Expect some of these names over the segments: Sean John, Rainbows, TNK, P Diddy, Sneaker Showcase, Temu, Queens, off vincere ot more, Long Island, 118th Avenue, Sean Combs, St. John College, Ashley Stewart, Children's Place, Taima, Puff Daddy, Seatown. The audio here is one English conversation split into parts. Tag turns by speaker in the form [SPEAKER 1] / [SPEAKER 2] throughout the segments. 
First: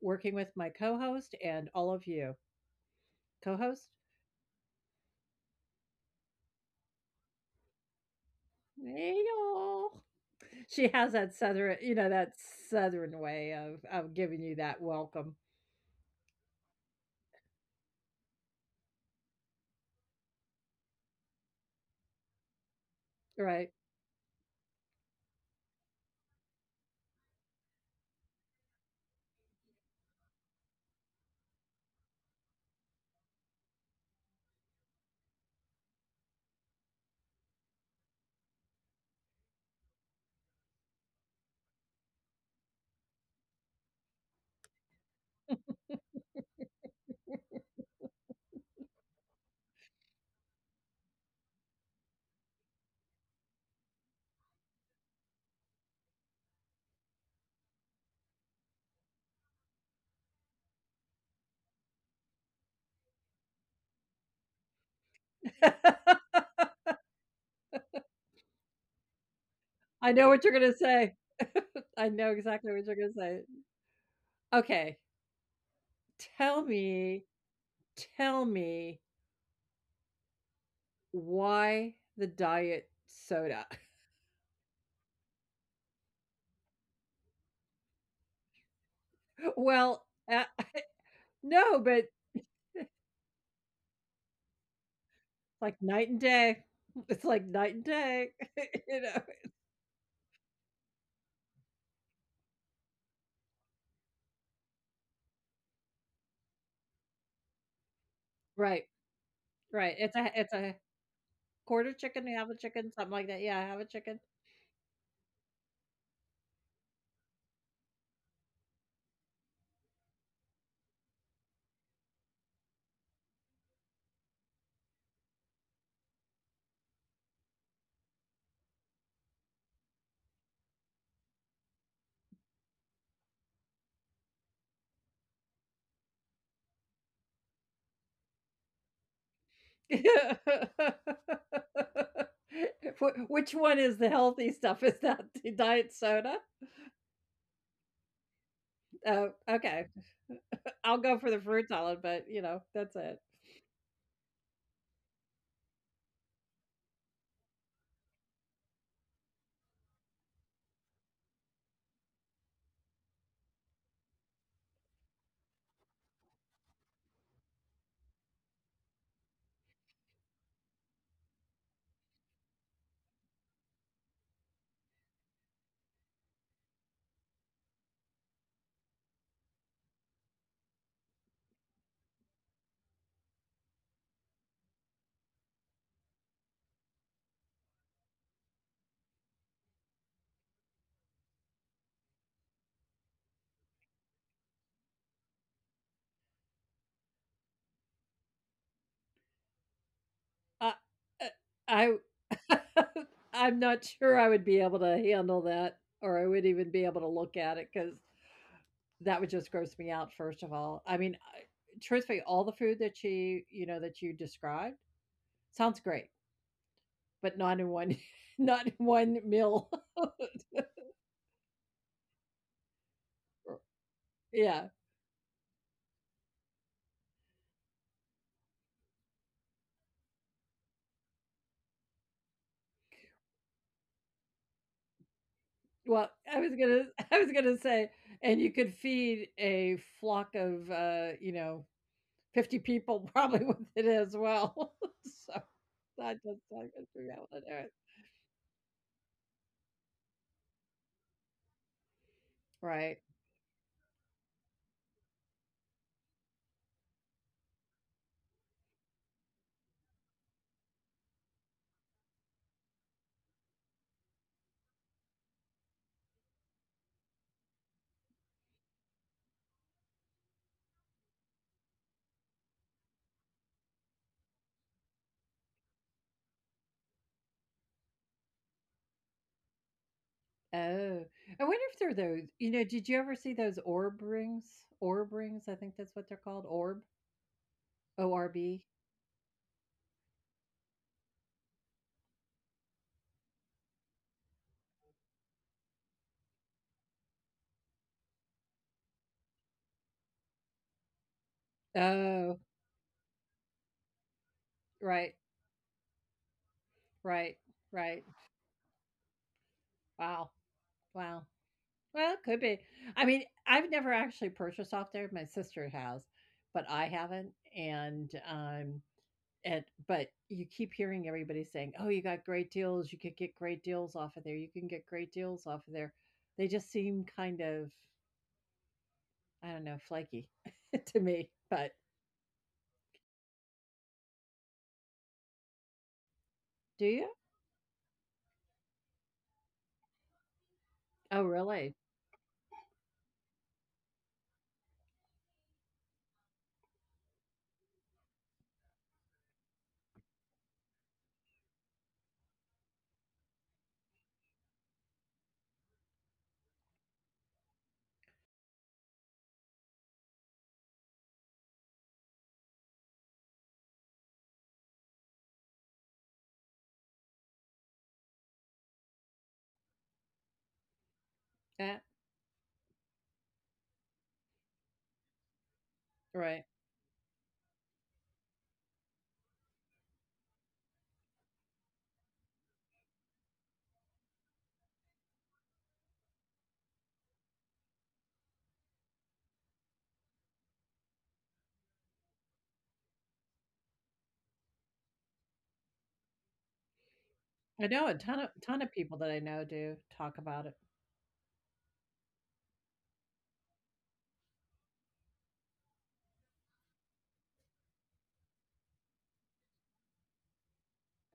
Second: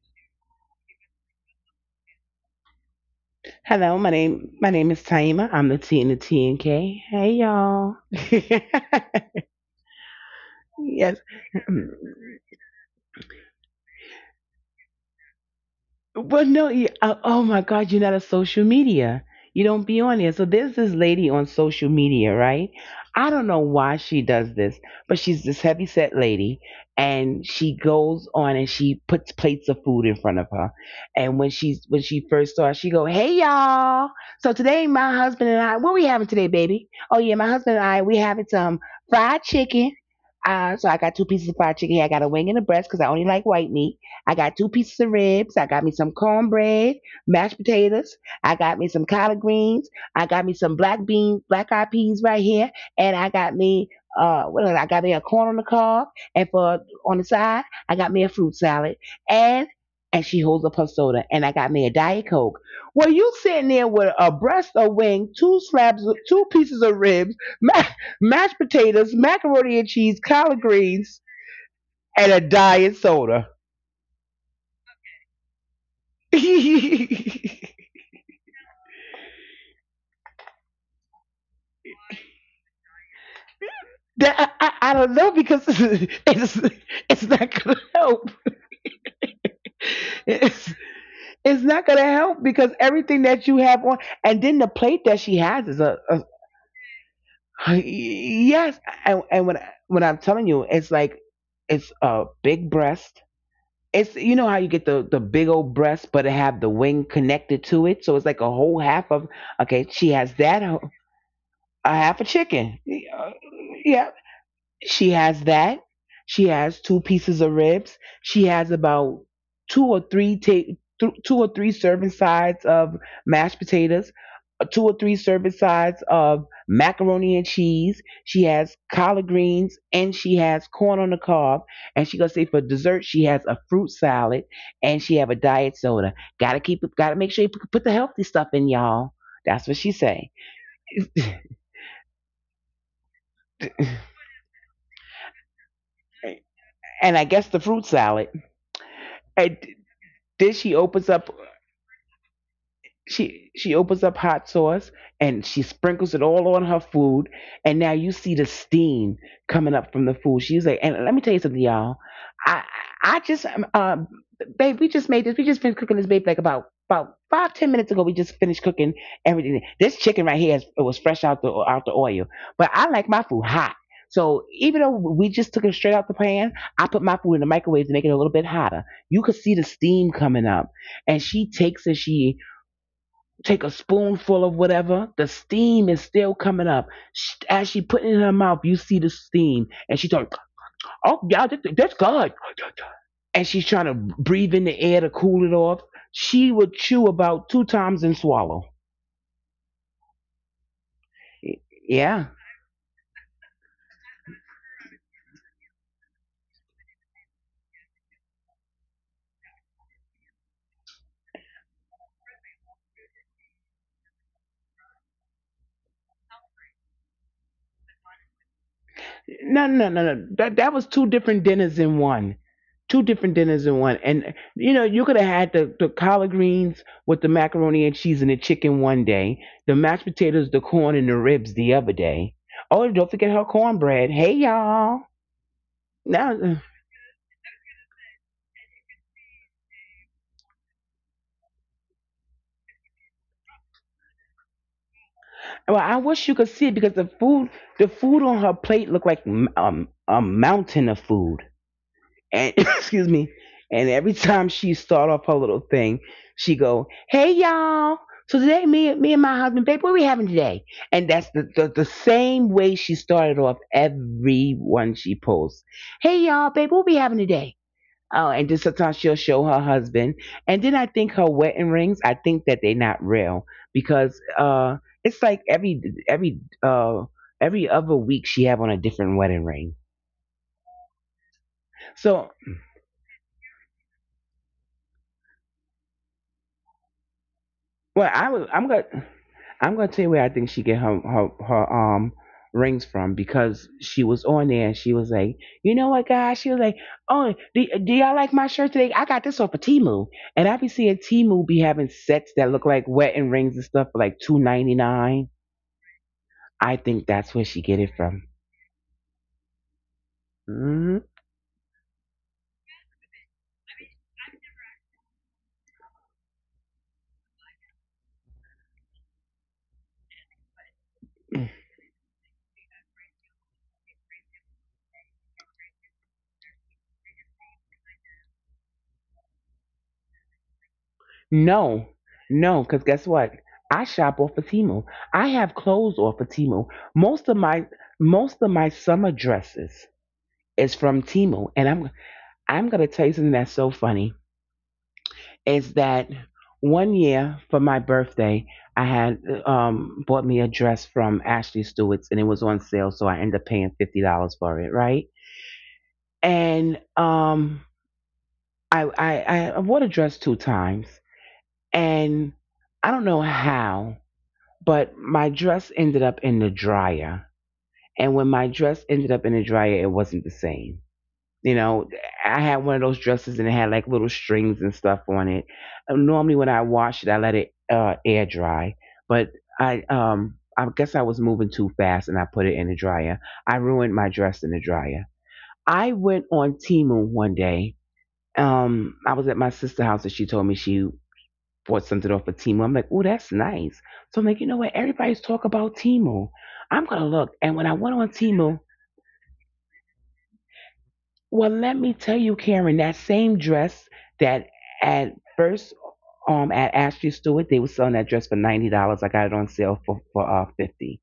[SPEAKER 1] working with my co-host and all of you. Co-host,
[SPEAKER 2] Hello, my name is Taima. I'm the T in the TNK. Hey y'all.
[SPEAKER 1] hey y'all. She has
[SPEAKER 2] yes.
[SPEAKER 1] that southern, you know, that southern way of giving you that welcome,
[SPEAKER 2] Well, no, you, oh my God, you're not a social media. You don't be on there. So there's this lady on social media, right? I don't know
[SPEAKER 1] right?
[SPEAKER 2] why she does this, but she's this heavy set lady, and she goes on and she puts plates of food in front of her. And when she first saw her, she go, "Hey y'all! So today, my husband and I, what we having today, baby? Oh yeah, my husband and I, we having some fried chicken. So I got two pieces of fried chicken. Hey, I got a wing and a breast because I only like white meat." I got two pieces of ribs. I got me some cornbread, mashed potatoes. I got me some collard greens. I got me some black beans, black eyed peas right here. And I got me, what else? I got me a corn on the cob. And for on the side, I got me a fruit salad. And, and she holds up her soda. And I got me a Diet Coke. Well, you sitting there with a breast of wing, two pieces of ribs, ma- mashed potatoes, macaroni and
[SPEAKER 1] I know
[SPEAKER 2] cheese,
[SPEAKER 1] what you're
[SPEAKER 2] collard
[SPEAKER 1] gonna say.
[SPEAKER 2] greens,
[SPEAKER 1] I know
[SPEAKER 2] and a
[SPEAKER 1] exactly what you're
[SPEAKER 2] diet
[SPEAKER 1] gonna say.
[SPEAKER 2] soda.
[SPEAKER 1] Okay, tell me,
[SPEAKER 2] that
[SPEAKER 1] tell me, why the diet soda?
[SPEAKER 2] I don't know because it's not gonna help.
[SPEAKER 1] Well, uh,
[SPEAKER 2] It's it's
[SPEAKER 1] no,
[SPEAKER 2] not
[SPEAKER 1] but
[SPEAKER 2] gonna help because everything that you have on, and then the plate that she has is
[SPEAKER 1] like night and day. It's like
[SPEAKER 2] a
[SPEAKER 1] night and day,
[SPEAKER 2] yes.
[SPEAKER 1] you
[SPEAKER 2] And
[SPEAKER 1] know.
[SPEAKER 2] and when I'm telling you, it's like it's a big breast. It's you know how you get the big old breast, but it have the wing connected to it, so it's like a whole
[SPEAKER 1] Right,
[SPEAKER 2] half of. Okay,
[SPEAKER 1] right.
[SPEAKER 2] she has that
[SPEAKER 1] It's
[SPEAKER 2] a
[SPEAKER 1] a quarter
[SPEAKER 2] half a
[SPEAKER 1] chicken, you have a
[SPEAKER 2] chicken.
[SPEAKER 1] chicken, something
[SPEAKER 2] Yeah,
[SPEAKER 1] like that. Yeah, have a
[SPEAKER 2] yeah.
[SPEAKER 1] chicken.
[SPEAKER 2] She has that. She has two pieces of ribs. She has about two or three ta- two or three serving sides of mashed potatoes, two or three serving sides of macaroni and cheese. She has collard greens and she has corn on the cob. And she gonna say for dessert she has a fruit salad and she have a diet soda. Gotta keep it. Gotta make sure you put the healthy stuff in, y'all. That's what she say.
[SPEAKER 1] Which one is the healthy stuff? Is that the diet soda?
[SPEAKER 2] And I guess the fruit salad.
[SPEAKER 1] Oh,
[SPEAKER 2] And
[SPEAKER 1] okay.
[SPEAKER 2] then she
[SPEAKER 1] I'll go
[SPEAKER 2] opens
[SPEAKER 1] for the
[SPEAKER 2] up.
[SPEAKER 1] fruit salad, but you know, that's it.
[SPEAKER 2] she she opens up hot sauce and she sprinkles it all on her food, and now you see the steam coming up from the food. She's like, "And let me tell you something, y'all, i I just babe, we just finished cooking this, babe, like about 5 to 10 minutes ago. We just finished cooking everything. This chicken right here it was fresh out the oil, but I like my food hot, so even though we just took it straight out the pan, I put my food in the microwave to make it a little bit hotter. You could see the steam coming up." And she takes it. She take a spoonful of whatever, the steam is still coming up. Sh as she put it in her mouth, you see the steam, and she like, "Oh yeah, that's good." And she's trying to breathe in the air to cool it off. She would chew about two times and swallow.
[SPEAKER 1] I uh, I
[SPEAKER 2] Yeah.
[SPEAKER 1] I'm not sure I would be able to handle that or I would even be able to look at it because that would just gross me out, first of all. I mean, I, truthfully, all the food that you know, that you described sounds great, but not in one, not in one meal.
[SPEAKER 2] No, no, no, no. That was two different dinners in one. Two different dinners in one. And
[SPEAKER 1] Yeah.
[SPEAKER 2] you know, you could have had the collard greens with the macaroni and cheese and the chicken one day, the mashed potatoes, the corn and the ribs the other day. Oh, and don't forget her cornbread. Hey y'all.
[SPEAKER 1] Well, I
[SPEAKER 2] Now,
[SPEAKER 1] was gonna, I was gonna say, and you could feed a flock of, you know, 50 people probably with it as well. So
[SPEAKER 2] well, I
[SPEAKER 1] that just
[SPEAKER 2] wish you could
[SPEAKER 1] sound
[SPEAKER 2] see
[SPEAKER 1] good
[SPEAKER 2] it
[SPEAKER 1] for
[SPEAKER 2] because
[SPEAKER 1] me.
[SPEAKER 2] the food on her plate looked like a mountain of food. And
[SPEAKER 1] Right.
[SPEAKER 2] excuse me. And every time she start off her little thing, she go, "Hey y'all! So today, me and my husband, babe, what we having today?" And that's the same way she started off every one she posts. "Hey y'all, babe, what we having today?" Oh, and then sometimes she'll show her husband. And then I think her wedding rings, I think that they're not real because it's like every uh every other week she have on a different wedding ring.
[SPEAKER 1] Oh, I wonder if they're those.
[SPEAKER 2] So,
[SPEAKER 1] You know, did you ever see those orb rings? Orb rings, I think that's what they're called. Orb,
[SPEAKER 2] well,
[SPEAKER 1] O
[SPEAKER 2] I
[SPEAKER 1] R
[SPEAKER 2] was. I'm
[SPEAKER 1] B.
[SPEAKER 2] gonna. I'm gonna tell you where I think she get her rings from because she was on there and she was like, "You know what, guys?" She was like, "Oh, do y'all like my shirt today? I got this off of Timu," and I be seeing Timu be having sets that
[SPEAKER 1] Oh,
[SPEAKER 2] look like wedding rings and stuff for like 2.99.
[SPEAKER 1] right,
[SPEAKER 2] I think that's where
[SPEAKER 1] right,
[SPEAKER 2] she get it
[SPEAKER 1] right.
[SPEAKER 2] from.
[SPEAKER 1] Wow,
[SPEAKER 2] Hmm.
[SPEAKER 1] wow. Well, it could be. I mean, I've never actually purchased off there. My sister has, but I haven't. And um, and but you keep hearing everybody saying, "Oh, you got great deals. You could get great deals off of there. You can get great deals off of there." They just seem kind of, I don't know, flaky, to me, but
[SPEAKER 2] No, no, because guess what? I shop off of Timu. I have clothes off of Timu.
[SPEAKER 1] do you?
[SPEAKER 2] Most of my most of my summer dresses is from
[SPEAKER 1] Oh,
[SPEAKER 2] Timu, and
[SPEAKER 1] really?
[SPEAKER 2] I'm gonna tell you something that's so funny is that one year for my birthday, I had bought me a dress from Ashley Stewart's, and it was on sale, so I ended up paying $50 for it, right? And I, I I wore the dress two times, and I don't know how, but my dress ended up in the dryer, and when my dress ended up in the dryer, it wasn't the same. You
[SPEAKER 1] Yeah,
[SPEAKER 2] know, I had one of those dresses and it had like little strings and stuff on it. Normally,
[SPEAKER 1] right.
[SPEAKER 2] when I wash it, I let it air dry, but I guess I was moving too fast and I put it in the dryer. I ruined my dress in the dryer. I went on Temu one day. I was at my sister's house and she told me she bought something off of Temu. I'm like, "Oh, that's nice." So I'm like, "You know what? Everybody's talking about Temu. I'm gonna look." And
[SPEAKER 1] I
[SPEAKER 2] when I
[SPEAKER 1] know a
[SPEAKER 2] went on
[SPEAKER 1] ton
[SPEAKER 2] Temu,
[SPEAKER 1] of people that I know do talk about it.
[SPEAKER 2] well, let me tell you, Karen, that same dress that at first at Ashley Stewart, they were selling that dress for $90. I got it on sale for 50.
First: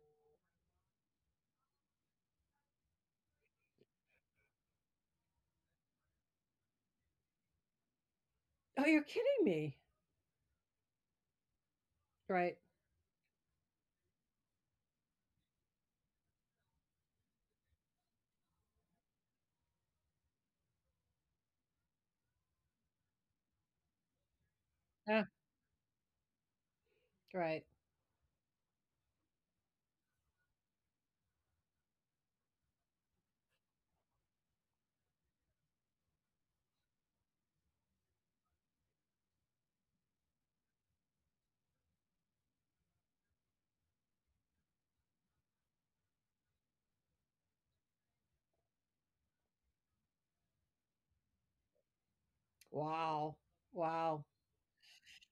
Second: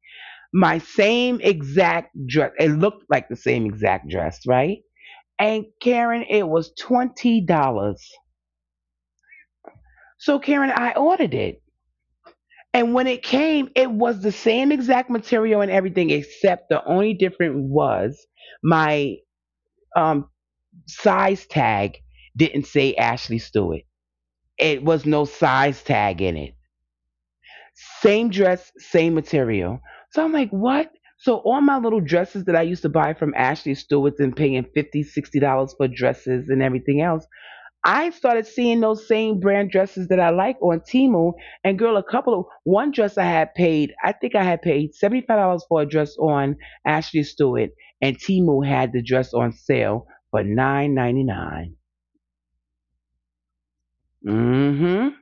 [SPEAKER 2] My same exact dress. It looked like the same exact dress, right? And Karen, it was $20.
[SPEAKER 1] Oh, you're kidding me.
[SPEAKER 2] So Karen, I ordered it.
[SPEAKER 1] Right.
[SPEAKER 2] And when it came, it was the same exact material and everything, except the only difference was my um size tag didn't say Ashley Stewart. It was
[SPEAKER 1] Yeah,
[SPEAKER 2] no size tag in it.
[SPEAKER 1] right.
[SPEAKER 2] Same dress, same material. So I'm like, "What?" So all my little dresses that I used to buy from Ashley Stewart's and paying $50, dollars, $60 for dresses and everything else, I started seeing those same brand dresses that I like on Timu. And girl, a couple of one dress I had paid, I think I had paid $75 for a dress on Ashley Stewart, and Timu had the dress on sale for 9.99.
[SPEAKER 1] Wow. Wow.
[SPEAKER 2] Mm-hmm.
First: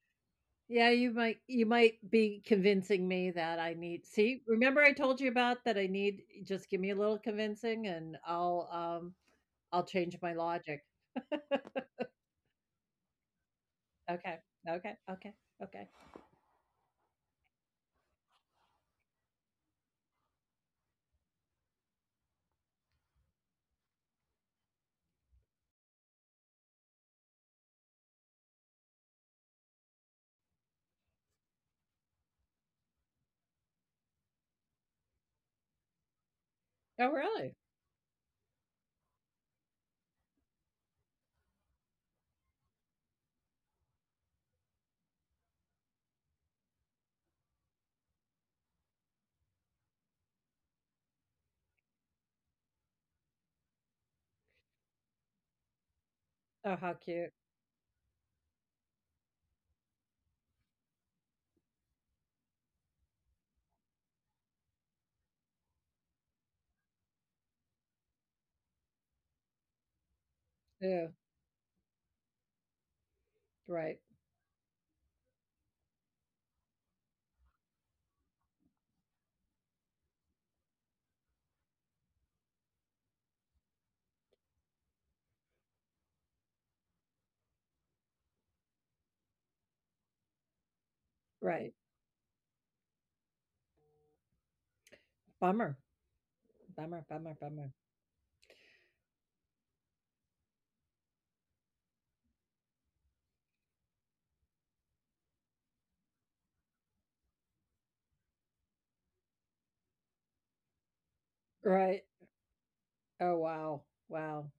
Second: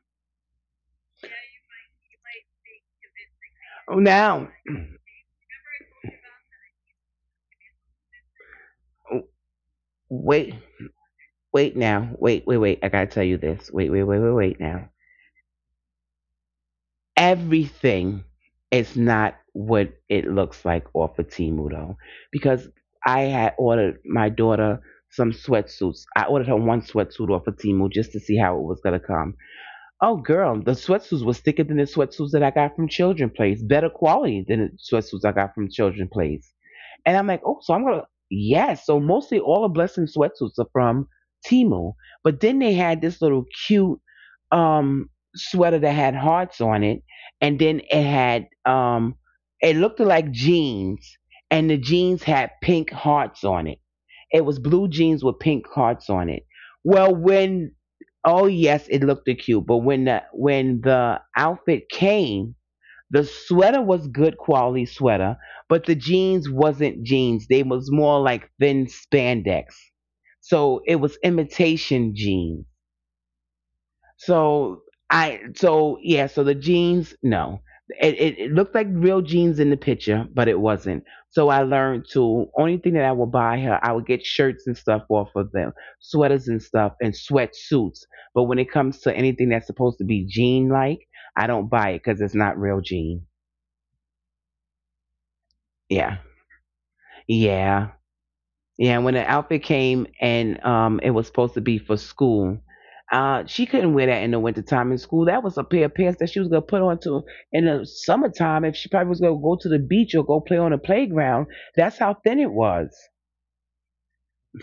[SPEAKER 1] Yeah, you might, you might be convincing me that I need, see,
[SPEAKER 2] Now,
[SPEAKER 1] remember I told you about that, I need just give me a little convincing and I'll change my
[SPEAKER 2] wait.
[SPEAKER 1] logic.
[SPEAKER 2] Wait now. Wait, wait, wait. I got to tell you this. Wait, wait, wait, wait,
[SPEAKER 1] Okay.
[SPEAKER 2] wait now.
[SPEAKER 1] Okay. Okay. Okay.
[SPEAKER 2] Everything is not what it looks like off of Timu, though, because I had ordered my daughter some sweatsuits. I ordered her one sweatsuit off of Timu just to see how it was going to come. Oh, girl, the sweatsuits was thicker than the sweatsuits that I got from Children's Place. Better quality than the sweatsuits I got from Children's Place.
[SPEAKER 1] Oh
[SPEAKER 2] And I'm like,
[SPEAKER 1] really?
[SPEAKER 2] oh, so I'm gonna yes. So mostly all the blessing sweatsuits are from Timo. But then they had this little cute um sweater that had hearts on it, and then it looked like jeans, and the jeans had pink hearts on it. It was blue jeans with pink hearts on it.
[SPEAKER 1] Oh how
[SPEAKER 2] Well,
[SPEAKER 1] cute.
[SPEAKER 2] when oh yes, it looked cute, but when the outfit came, the sweater was good quality sweater, but the jeans wasn't jeans. They was more like thin spandex. So it
[SPEAKER 1] Yeah.
[SPEAKER 2] was imitation jeans.
[SPEAKER 1] Right.
[SPEAKER 2] So so yeah, so the jeans, no. It looked like real jeans in the picture, but it wasn't. So I learned to only thing that I would buy her, I would get shirts and stuff off of them, sweaters and stuff, and sweatsuits. But when it comes to anything that's supposed to be jean like, I don't
[SPEAKER 1] Right.
[SPEAKER 2] buy it because it's not real jean.
[SPEAKER 1] Bummer.
[SPEAKER 2] Yeah.
[SPEAKER 1] Bummer, bummer, bummer.
[SPEAKER 2] Yeah. Yeah. When the outfit came and it was supposed to be for school. She couldn't wear that in the wintertime in school. That was a pair of pants that she was gonna put on to in the summertime if she probably was gonna go to the beach or go play on the playground. That's
[SPEAKER 1] Right.
[SPEAKER 2] how thin it was.
[SPEAKER 1] Oh, wow. Wow.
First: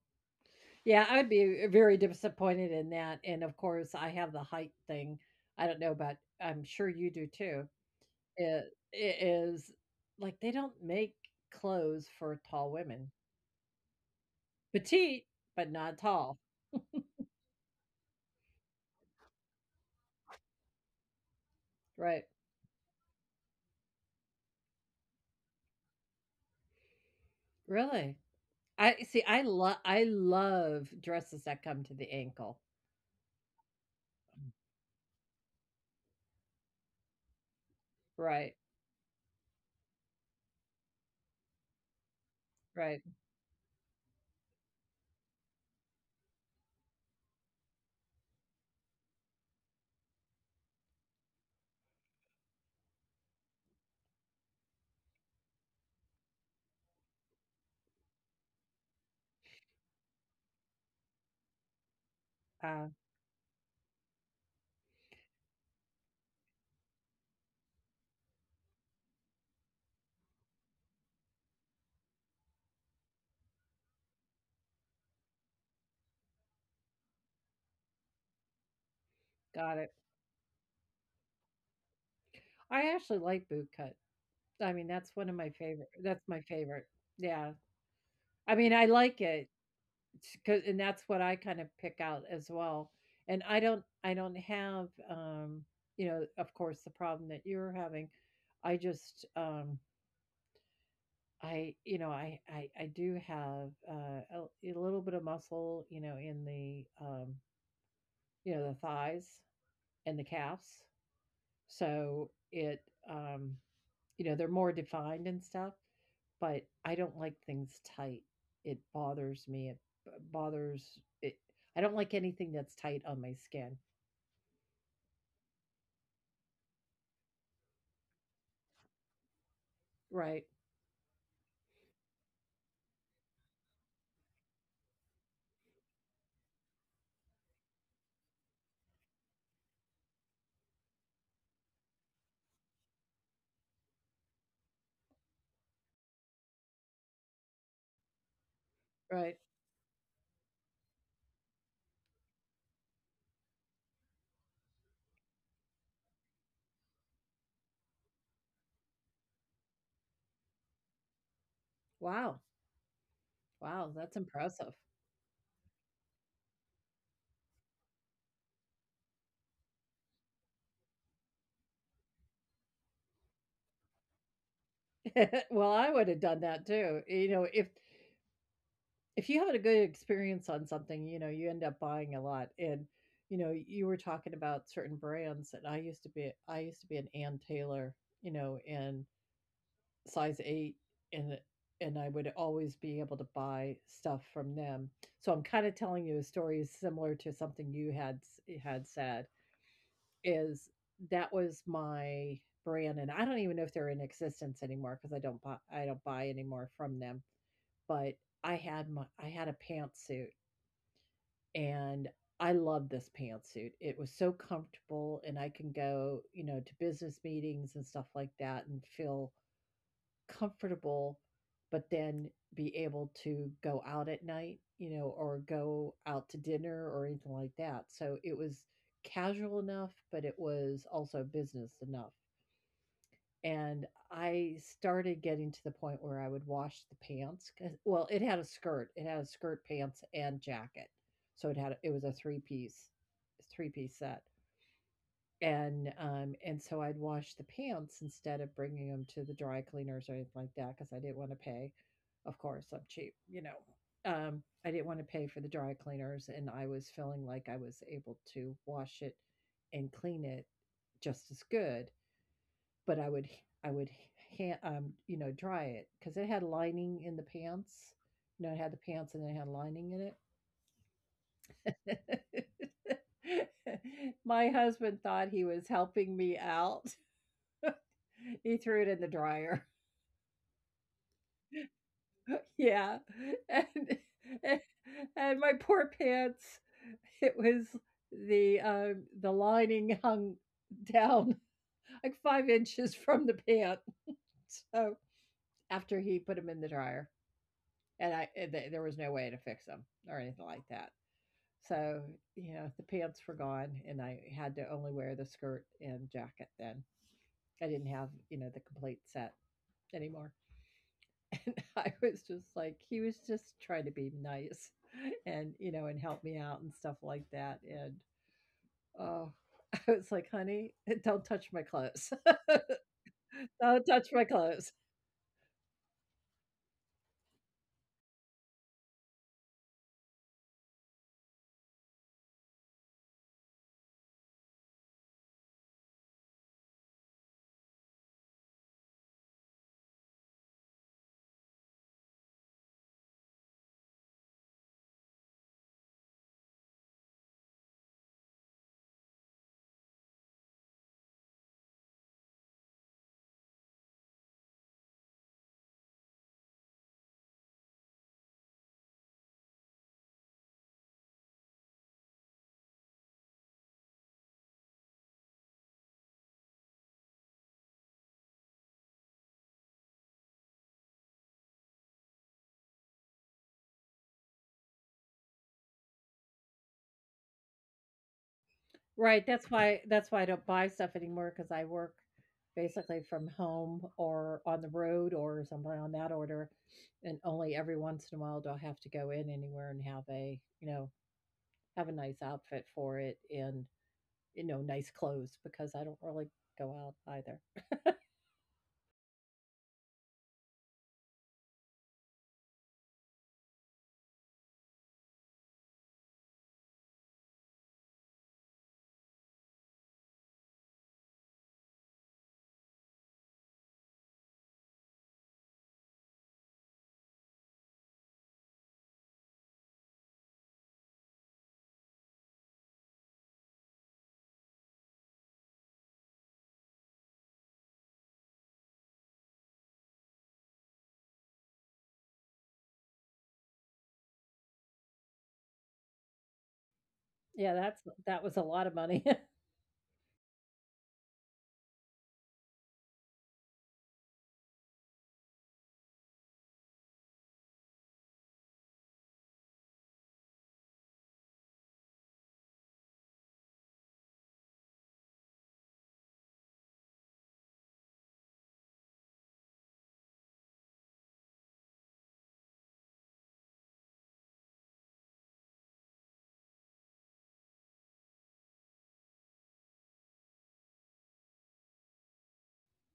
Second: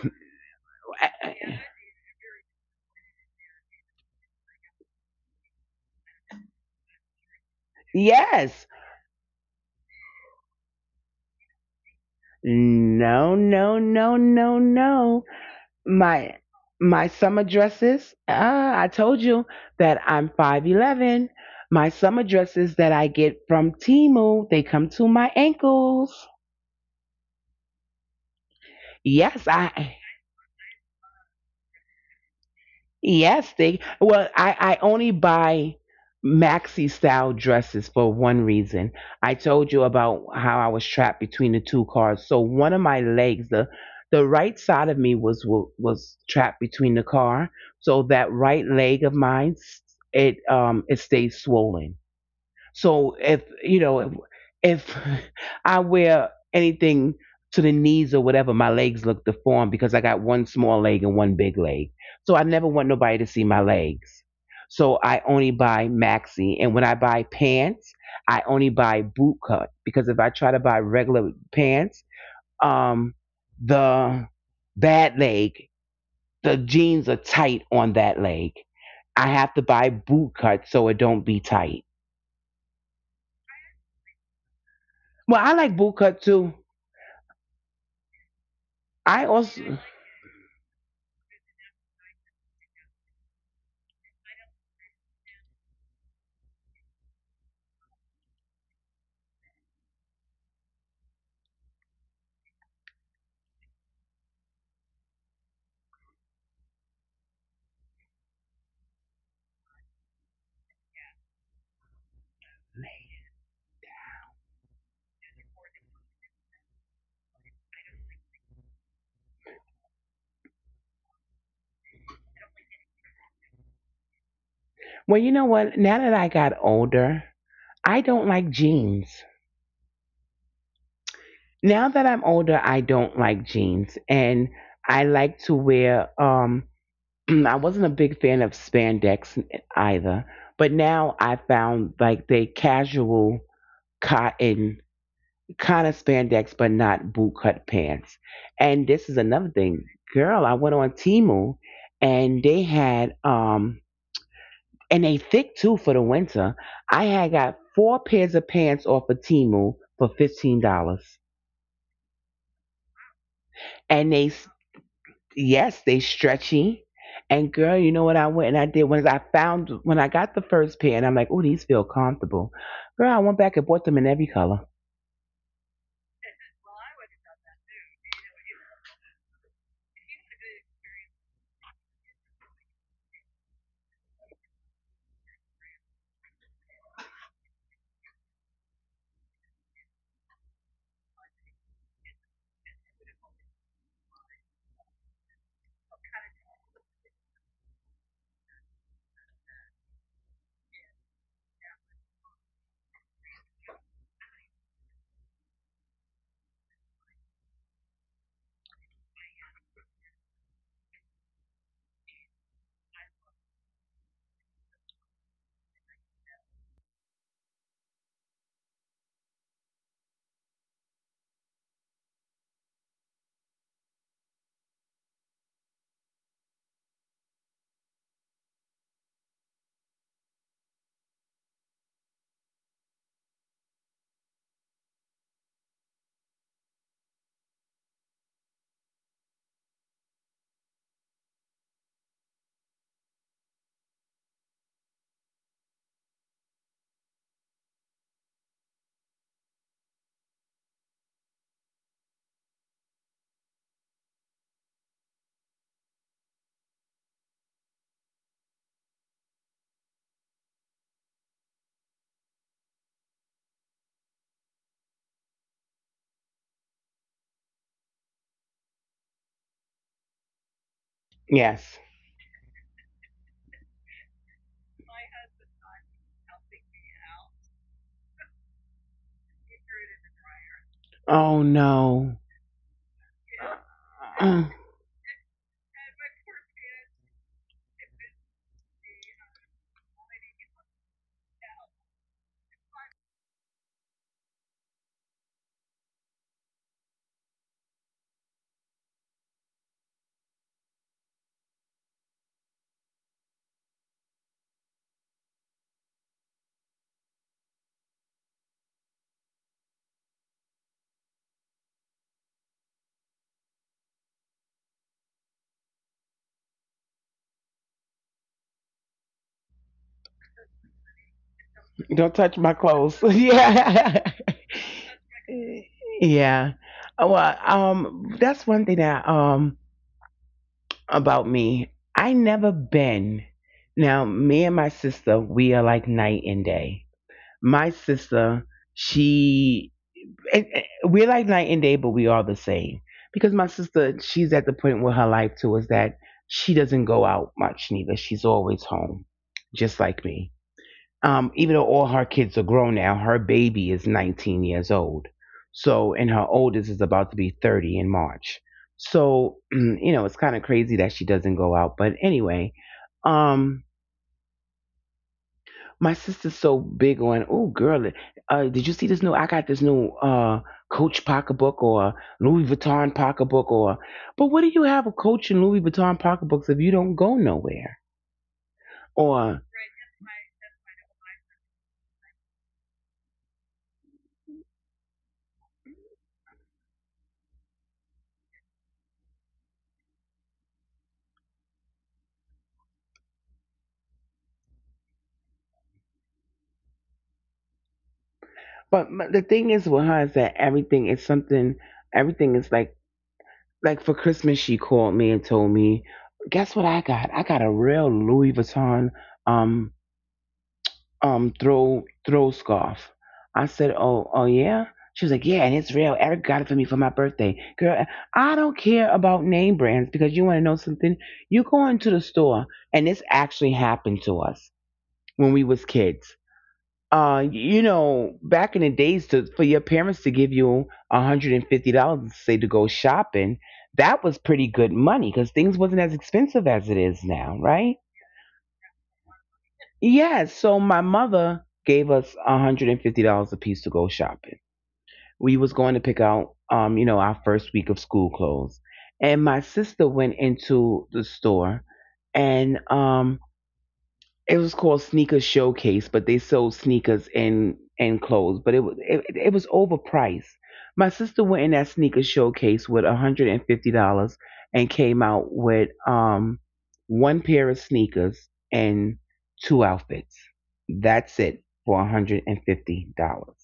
[SPEAKER 1] Yeah,
[SPEAKER 2] I-
[SPEAKER 1] I'd
[SPEAKER 2] I-
[SPEAKER 1] be very disappointed in that. And of course, I have the height thing. I don't know but I'm sure you do too.
[SPEAKER 2] Yes.
[SPEAKER 1] It is like they don't make clothes for tall women.
[SPEAKER 2] No, no, no, no, no.
[SPEAKER 1] Petite, but not
[SPEAKER 2] my
[SPEAKER 1] tall.
[SPEAKER 2] my summer dresses I told you that I'm 5'11". My summer
[SPEAKER 1] Right.
[SPEAKER 2] dresses that I get from Timu, they come to my ankles.
[SPEAKER 1] Really? I see,
[SPEAKER 2] yes
[SPEAKER 1] I love,
[SPEAKER 2] i
[SPEAKER 1] I love dresses that come to the ankle.
[SPEAKER 2] Yes, they. Well, I only buy maxi style dresses for one
[SPEAKER 1] Right.
[SPEAKER 2] reason. I told you about how I was trapped between the two cars. So one of my
[SPEAKER 1] Right.
[SPEAKER 2] legs, the right side of me was trapped between the car. So that right leg of mine, it stays swollen. So if you know if I wear anything to the knees or whatever, my legs look deformed because I got one small leg and one big leg. So I never want
[SPEAKER 1] Uh,
[SPEAKER 2] nobody to see my legs. So I only buy maxi, and when I buy pants, I only buy boot cut because if I try to buy regular pants, um, the bad leg, the jeans are tight on that leg. I have to buy
[SPEAKER 1] got it.
[SPEAKER 2] boot cut so it don't be tight.
[SPEAKER 1] I actually like bootcut. I mean,
[SPEAKER 2] Well,
[SPEAKER 1] that's
[SPEAKER 2] I
[SPEAKER 1] one
[SPEAKER 2] like
[SPEAKER 1] of my
[SPEAKER 2] boot cut
[SPEAKER 1] favorite,
[SPEAKER 2] too.
[SPEAKER 1] that's my favorite. Yeah. I mean,
[SPEAKER 2] I
[SPEAKER 1] I like
[SPEAKER 2] also,
[SPEAKER 1] it, cause, and that's what I kind of pick out as well, and I don't have, you know, of course, the problem that you're having. I just, I, you know, I do have, a little bit of muscle, you know, in the, you know, the thighs and the calves, so it, um, you know, they're more defined and stuff. But I don't like things tight. It bothers me. It bothers it. I don't like anything that's tight on my skin.
[SPEAKER 2] well, you know what? Now that I got older, I don't like jeans.
[SPEAKER 1] Right.
[SPEAKER 2] Now that I'm older, I don't like jeans, and I like to wear. I wasn't a big fan of spandex either, but now I found, like, the casual cotton kind of spandex, but not boot cut pants. And this is another
[SPEAKER 1] Right.
[SPEAKER 2] thing, girl. I went on Timu, and they had and they thick too for the winter. I had got four pairs of pants off of Timu for $15,
[SPEAKER 1] Wow. Wow,
[SPEAKER 2] and
[SPEAKER 1] that's
[SPEAKER 2] they,
[SPEAKER 1] impressive.
[SPEAKER 2] yes, they stretchy. And, girl, you know what I went and I did when I found when I got the first pair, and I'm like, oh, these feel comfortable. Girl, I went back and bought them in every color.
[SPEAKER 1] Well, I would have done that too. You know, if you have a good experience on something, you know, you end up buying a lot. And you know, you were talking about certain brands, and I used to be an Ann Taylor, you know, and size eight, and and I would always be able to buy stuff from them. So I'm kind of telling you a story similar to something you had had said, is that was my brand and I don't even know if they're in existence anymore because I don't buy anymore from them. But I had a pantsuit, and I loved this pantsuit. It was so comfortable and I can go, you know, to business meetings and stuff like that and feel comfortable, but then be able to go out at night, you know, or go out to dinner or anything like that. So it was casual enough, but it was also business enough. And I started getting to the point where I would wash the pants. 'Cause, well, it had a skirt, pants, and jacket. So it had, it was a three-piece set. And so I'd wash the pants instead of bringing them to the dry cleaners or anything like that because I didn't wanna pay. Of course, I'm cheap, you know. I didn't wanna pay for the dry cleaners, and I was feeling like I was able to wash it and clean it just as good, but I would hand, you know, dry it because it had lining in the pants. You know, it had the pants and it had lining in
[SPEAKER 2] Yes.
[SPEAKER 1] it. My husband thought he was helping me out. He threw it in the dryer.
[SPEAKER 2] Oh no.
[SPEAKER 1] Yeah, and and and my poor pants, it was the lining hung down, like, 5 inches from the pant, so after he put 'em in the dryer, and I and the there was no way to fix them or anything like that. So, you know, the pants were gone, and I had to only wear the skirt and jacket then. I didn't have, you know, the complete set anymore. And I was just like, he was just trying to be nice and, you know, and help me out and stuff like that, and, oh, I was like, "Honey, don't touch my clothes.
[SPEAKER 2] Don't touch my clothes.
[SPEAKER 1] Don't
[SPEAKER 2] Yeah.
[SPEAKER 1] touch my clothes."
[SPEAKER 2] Yeah. Well, that's one thing that about me. I never been. Now, me and my sister, we are like night and day. My sister, she, we're like night and day, but we are the same. Because my sister, she's at the point with her life too, is that she doesn't go out much neither. She's always home, just like me, even though all her kids are grown now, her baby is 19 years old. So, and her oldest is about to be 30 in March. So, you know, it's kind of crazy that she doesn't go out. But anyway, um, my sister's so big on, oh, girl, did you see this new? I got this new Coach pocketbook, or Louis Vuitton pocketbook, or... But what do you have a Coach and Louis Vuitton pocketbooks if you don't go nowhere?
[SPEAKER 1] Right,
[SPEAKER 2] Or...
[SPEAKER 1] that's why I don't buy stuff anymore because I work basically from home or on the road or something on that order, and only every once in a while do I have to go in anywhere and have a, you know, have a nice outfit for it, and you know, nice clothes because I don't really go out either.
[SPEAKER 2] But the thing is with her is that everything is something. Everything is like for Christmas she called me and told me, guess what I got? I got a real Louis Vuitton um throw scarf. I said, oh, yeah. She was like, yeah, and it's real. Eric got it for me for my birthday. Girl, I don't care about name brands because you want to know something. You go into the store, and this actually happened to us when we was kids, back in the days, to, for your parents to give you $150, say, to go shopping, that was pretty good money because things wasn't as expensive as it is now,
[SPEAKER 1] Yeah,
[SPEAKER 2] right?
[SPEAKER 1] that was a lot of money.
[SPEAKER 2] Yeah, so my mother gave us $150 a piece to go shopping. We was going to pick out, you know, our first week of school clothes. And my sister went into the store, and it was called Sneaker Showcase, but they sold sneakers and clothes, but it was overpriced. My sister went in that sneaker showcase with $150 and came out with one pair of sneakers and two outfits. That's it for $150.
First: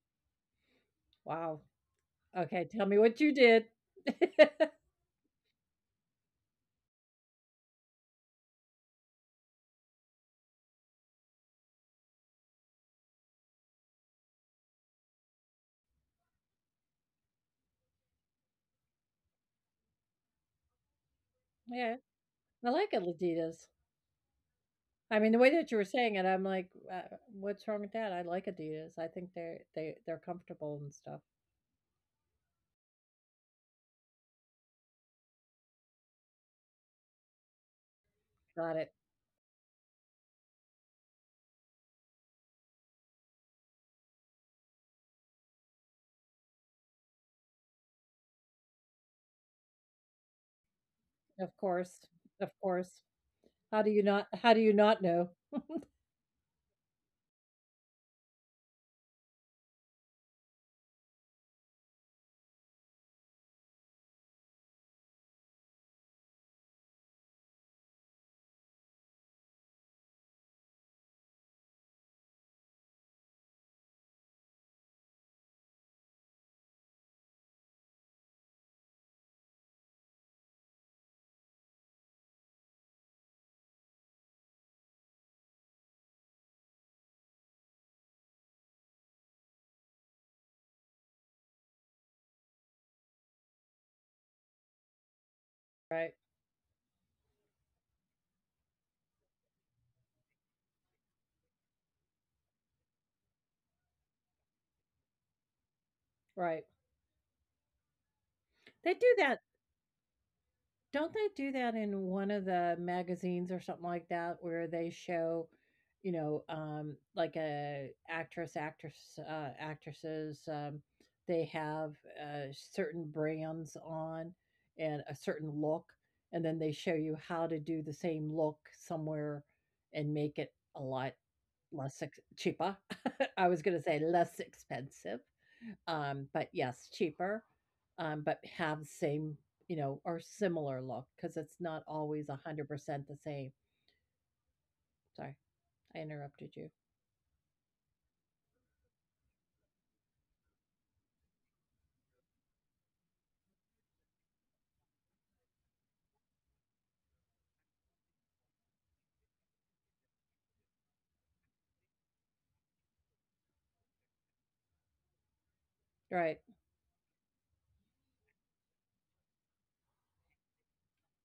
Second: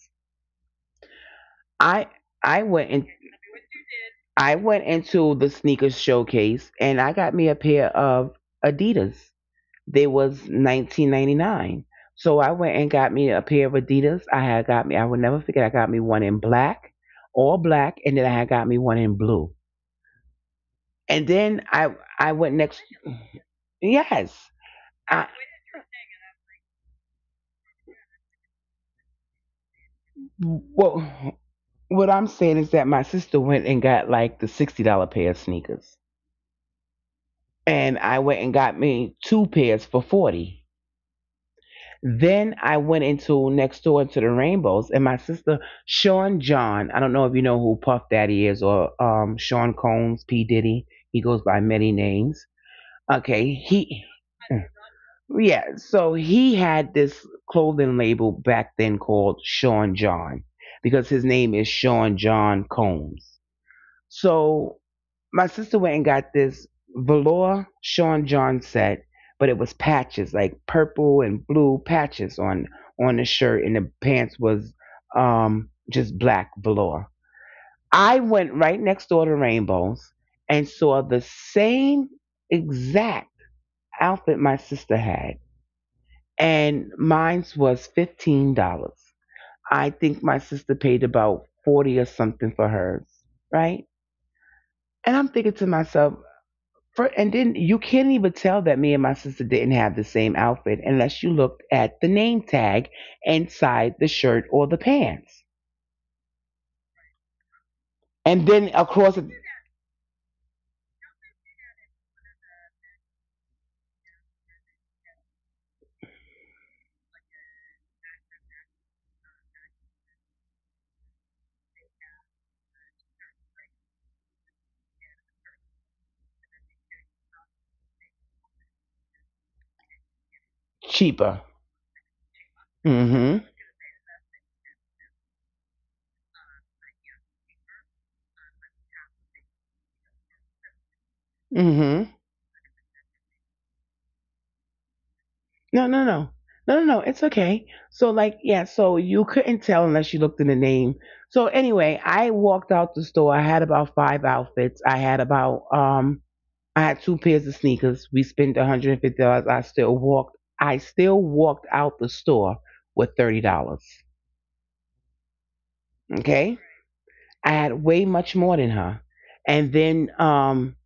[SPEAKER 1] Wow.
[SPEAKER 2] I I
[SPEAKER 1] Okay,
[SPEAKER 2] went
[SPEAKER 1] tell me
[SPEAKER 2] in
[SPEAKER 1] what you did.
[SPEAKER 2] I went into the sneaker showcase and I got me a pair of Adidas. There was 1999. So I went and got me a pair of Adidas. I had got me, I will never forget, I got me one in black, all black, and then I had got me one in blue. And
[SPEAKER 1] Yeah,
[SPEAKER 2] then I
[SPEAKER 1] I
[SPEAKER 2] I
[SPEAKER 1] like
[SPEAKER 2] went next,
[SPEAKER 1] Adidas.
[SPEAKER 2] yes.
[SPEAKER 1] I mean, the way that you
[SPEAKER 2] I,
[SPEAKER 1] were saying it, I'm like, what's wrong with that? I like Adidas. I think they're comfortable and stuff.
[SPEAKER 2] well, what I'm saying is that my sister went and got like the $60 pair of sneakers. And I
[SPEAKER 1] Got it.
[SPEAKER 2] went and got me two pairs for 40. Then I went into next door into the Rainbows, and my sister... Sean John. I don't know if you know who Puff Daddy is, or Sean Combs, P Diddy.
[SPEAKER 1] Of
[SPEAKER 2] He goes
[SPEAKER 1] course.
[SPEAKER 2] by many
[SPEAKER 1] Of
[SPEAKER 2] names.
[SPEAKER 1] course.
[SPEAKER 2] Okay, he
[SPEAKER 1] How do you not know?
[SPEAKER 2] yeah. So he had this clothing label back then called Sean John because his name is Sean John Combs. So my sister went and got this velour Sean John set, but it was patches, like purple and blue patches on the shirt, and the pants was just black velour. I went right next door to Rainbows and saw the same exact outfit my sister had, and mine's was $15. I think my sister paid about 40 or something for hers, right? And I'm thinking to
[SPEAKER 1] Right.
[SPEAKER 2] myself, for, and then you can't even tell that me and my sister didn't have the same outfit unless you looked at the name tag inside the shirt or the pants.
[SPEAKER 1] Right. They
[SPEAKER 2] And
[SPEAKER 1] do
[SPEAKER 2] then, of
[SPEAKER 1] that.
[SPEAKER 2] course, it's
[SPEAKER 1] Don't they do that in one of the magazines or something like that where they show, you know, like a actress, actresses, they have certain brands on and a certain look, and then they show you how to do the same look somewhere and make it a lot
[SPEAKER 2] cheaper.
[SPEAKER 1] cheaper. I was going to
[SPEAKER 2] Mm-hmm.
[SPEAKER 1] say less expensive, but yes, cheaper, but have same, you know, or similar look because it's not always
[SPEAKER 2] Mm-hmm.
[SPEAKER 1] 100% the same. Sorry, I
[SPEAKER 2] No,
[SPEAKER 1] interrupted
[SPEAKER 2] no,
[SPEAKER 1] you.
[SPEAKER 2] no. No, no, no. It's okay. So, like, yeah, so you couldn't tell unless you looked in the name. So anyway, I walked out the store. I had about five outfits. I had two pairs of sneakers. We spent $150. I still walked out the store with $30.
[SPEAKER 1] Right.
[SPEAKER 2] Okay. I had way much more than her. And then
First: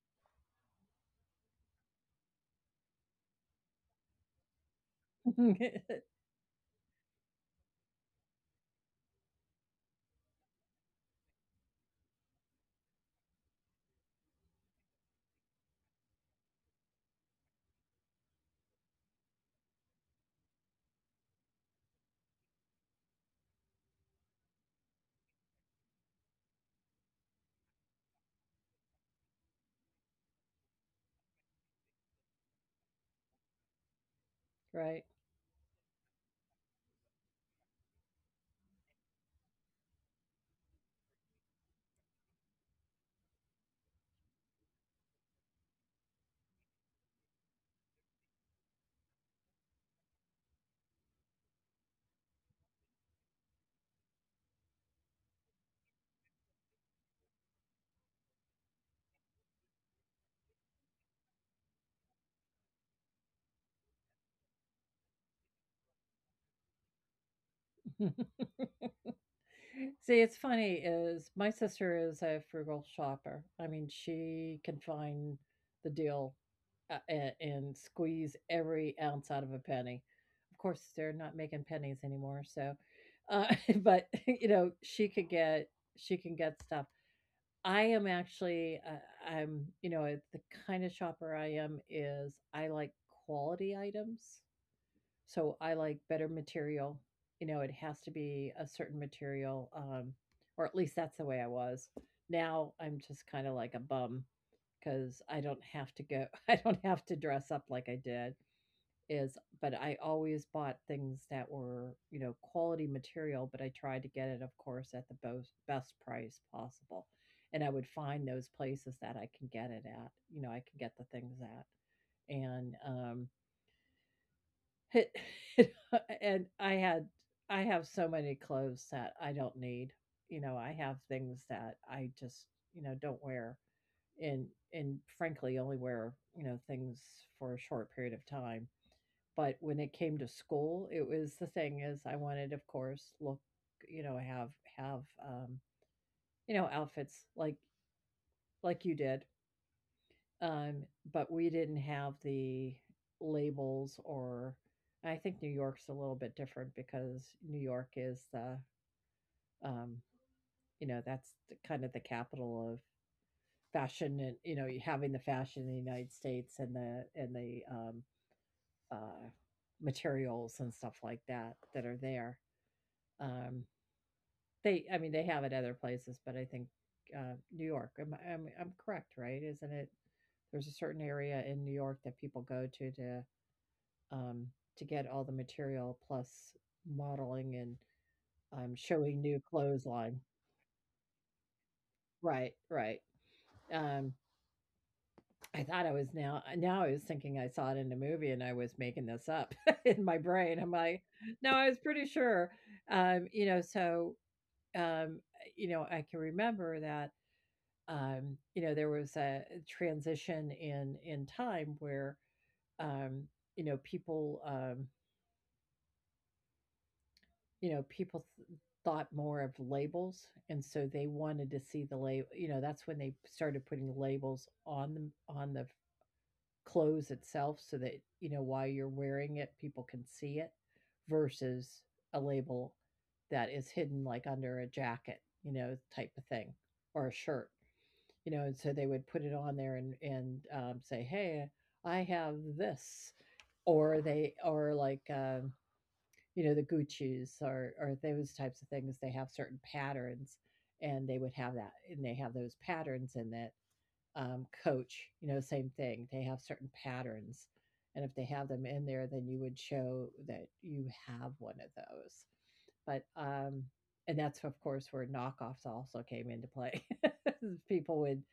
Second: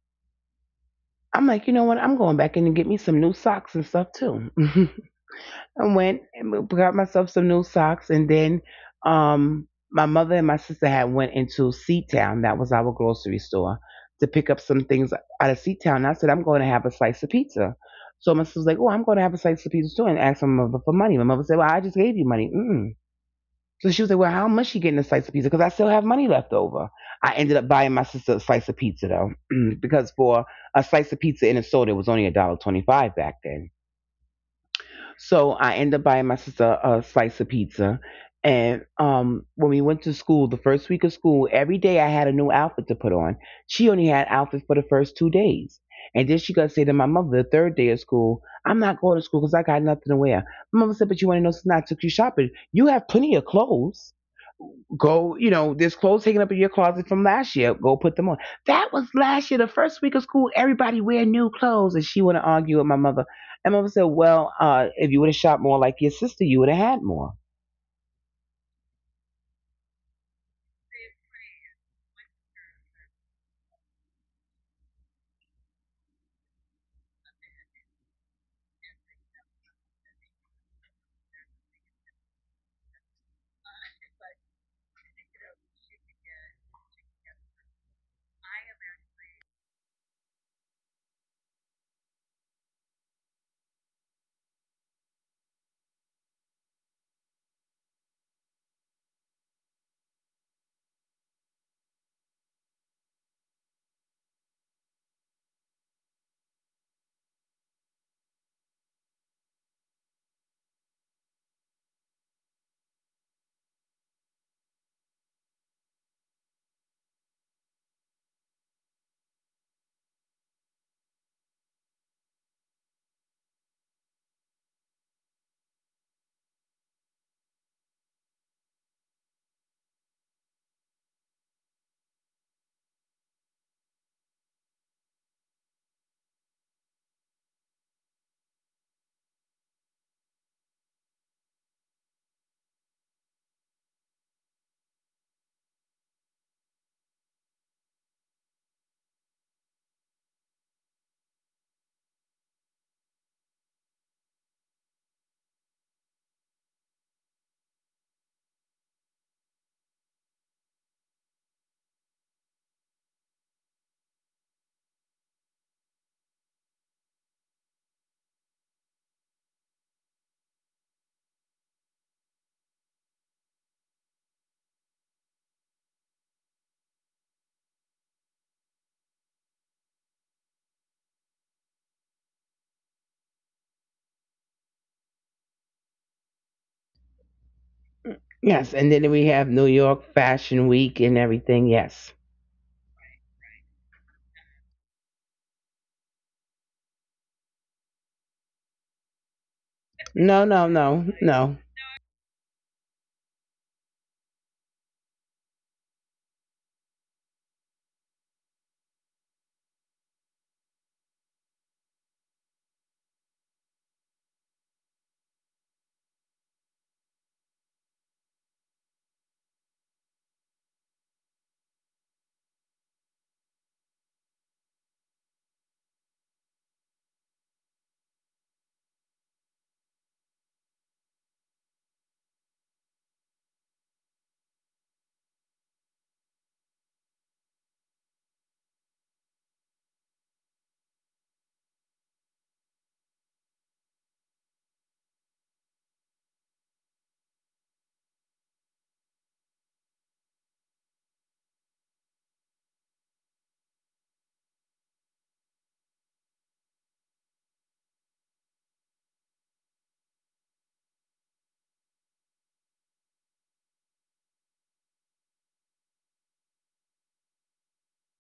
[SPEAKER 2] I'm like, you know what? I'm going back in and get me some new socks and stuff too. I went and got myself some new socks, and then my mother and my sister had went into Seatown. That was our grocery store, to pick up some things out of Seatown. And I said, I'm going to have a slice of pizza. So my sister was like, oh, I'm going to have a slice of pizza too, and asked my mother for money. My mother said, well, I just gave you money. Mm. So she was like, well, how much you getting a slice of pizza? Because I still have money left over. I ended up buying my sister a slice of pizza though, because for a slice of pizza in a soda it was only a dollar twenty-five back then.
[SPEAKER 1] Right.
[SPEAKER 2] So I ended up buying my sister a slice of pizza. And when we went to school, the first week of school, every day I had a new outfit to put on. She only had outfits for the first 2 days. And then she got to say to my mother the third day of school, I'm not going to school because I got nothing to wear. My mother said, but you want to know, since I took you shopping, you have plenty of clothes. Go, you know, there's clothes taken up in your closet from last year. Go put them on. That was last year, the first week of school. Everybody wear new clothes, and she want to argue with my mother. And my mother said, "Well, if you would have shopped more like your sister, you would have had more."
[SPEAKER 1] See, it's funny is my sister is a frugal shopper. I mean, she can find the deal, and squeeze every ounce out of a penny. Of course, they're not making pennies anymore, so but you know, she can get stuff. I am actually, I'm, you know, the kind of shopper I am is I like quality items. So I like better material. You know, it has to be a certain material, or at least that's the way I was. Now I'm just kind of like a bum because I don't have to go, I don't have to dress up like I did is, but I always bought things that were, you know, quality material, but I tried to get it, of course, at the best price possible. And I would find those places that I can get it at, you know, I can get the things at. And it, and I had, I have so many clothes that I don't need. You know, I have things that I just, you know, don't wear, and frankly only wear, you know, things for a short period of time, but when it came to school, it was the thing is I wanted, of course, look, you know, have you know, outfits like you did. Um, but we didn't have the labels, or I think New York's a little bit different because New York is um, that's kind of the capital of fashion. And you having the fashion in the United States, and the uh materials and stuff like that that are there. Um, They, I mean, they have it other places, but I think, New York, am I I'm correct, right? Isn't it There's a certain area in New York that people go to, um, to get all the material, plus modeling and,
[SPEAKER 2] Yes, and
[SPEAKER 1] showing
[SPEAKER 2] then
[SPEAKER 1] new
[SPEAKER 2] we have New York
[SPEAKER 1] clothesline.
[SPEAKER 2] Fashion Week and everything. Yes.
[SPEAKER 1] Right, right. Um, I thought I was now Now I was thinking I saw it in a movie, and I was making this up in my
[SPEAKER 2] No,
[SPEAKER 1] brain. I'm
[SPEAKER 2] no, no,
[SPEAKER 1] like, "No,
[SPEAKER 2] no.
[SPEAKER 1] I was pretty sure." Um, you know, so, um, uh, I can remember that there was a transition in time where um, people you know people th- thought more of labels, and so they wanted to see the label. That's when they started putting labels on the clothes itself, so that while you're wearing it, people can see it, versus a label that is hidden like under a jacket, type of thing, or a shirt. And so they would put it on there, and say, "Hey, I have this," or like, the Guccis or those types of things. They have certain patterns, and they would have that, and they have those patterns in it. Coach, same thing. They have certain patterns. And if they have them in there, then you would show that you have one of those. But, um, and that's, of course, where knockoffs also came into play. People would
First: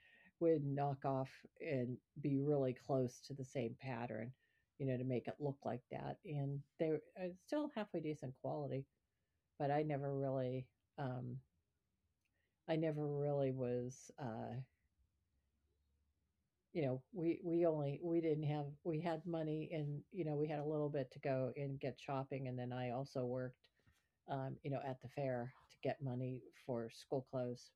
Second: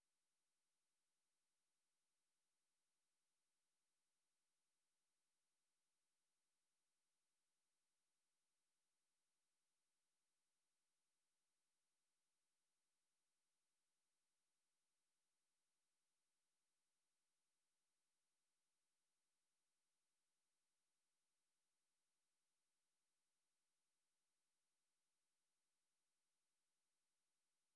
[SPEAKER 1] knock off and be really close to the same pattern, to make it look like that. And they were still halfway decent quality, but um, I never really was you know, we only we didn't have we had money, and we had a little bit to go and get shopping. And then I also worked, at the fair to get money for school clothes.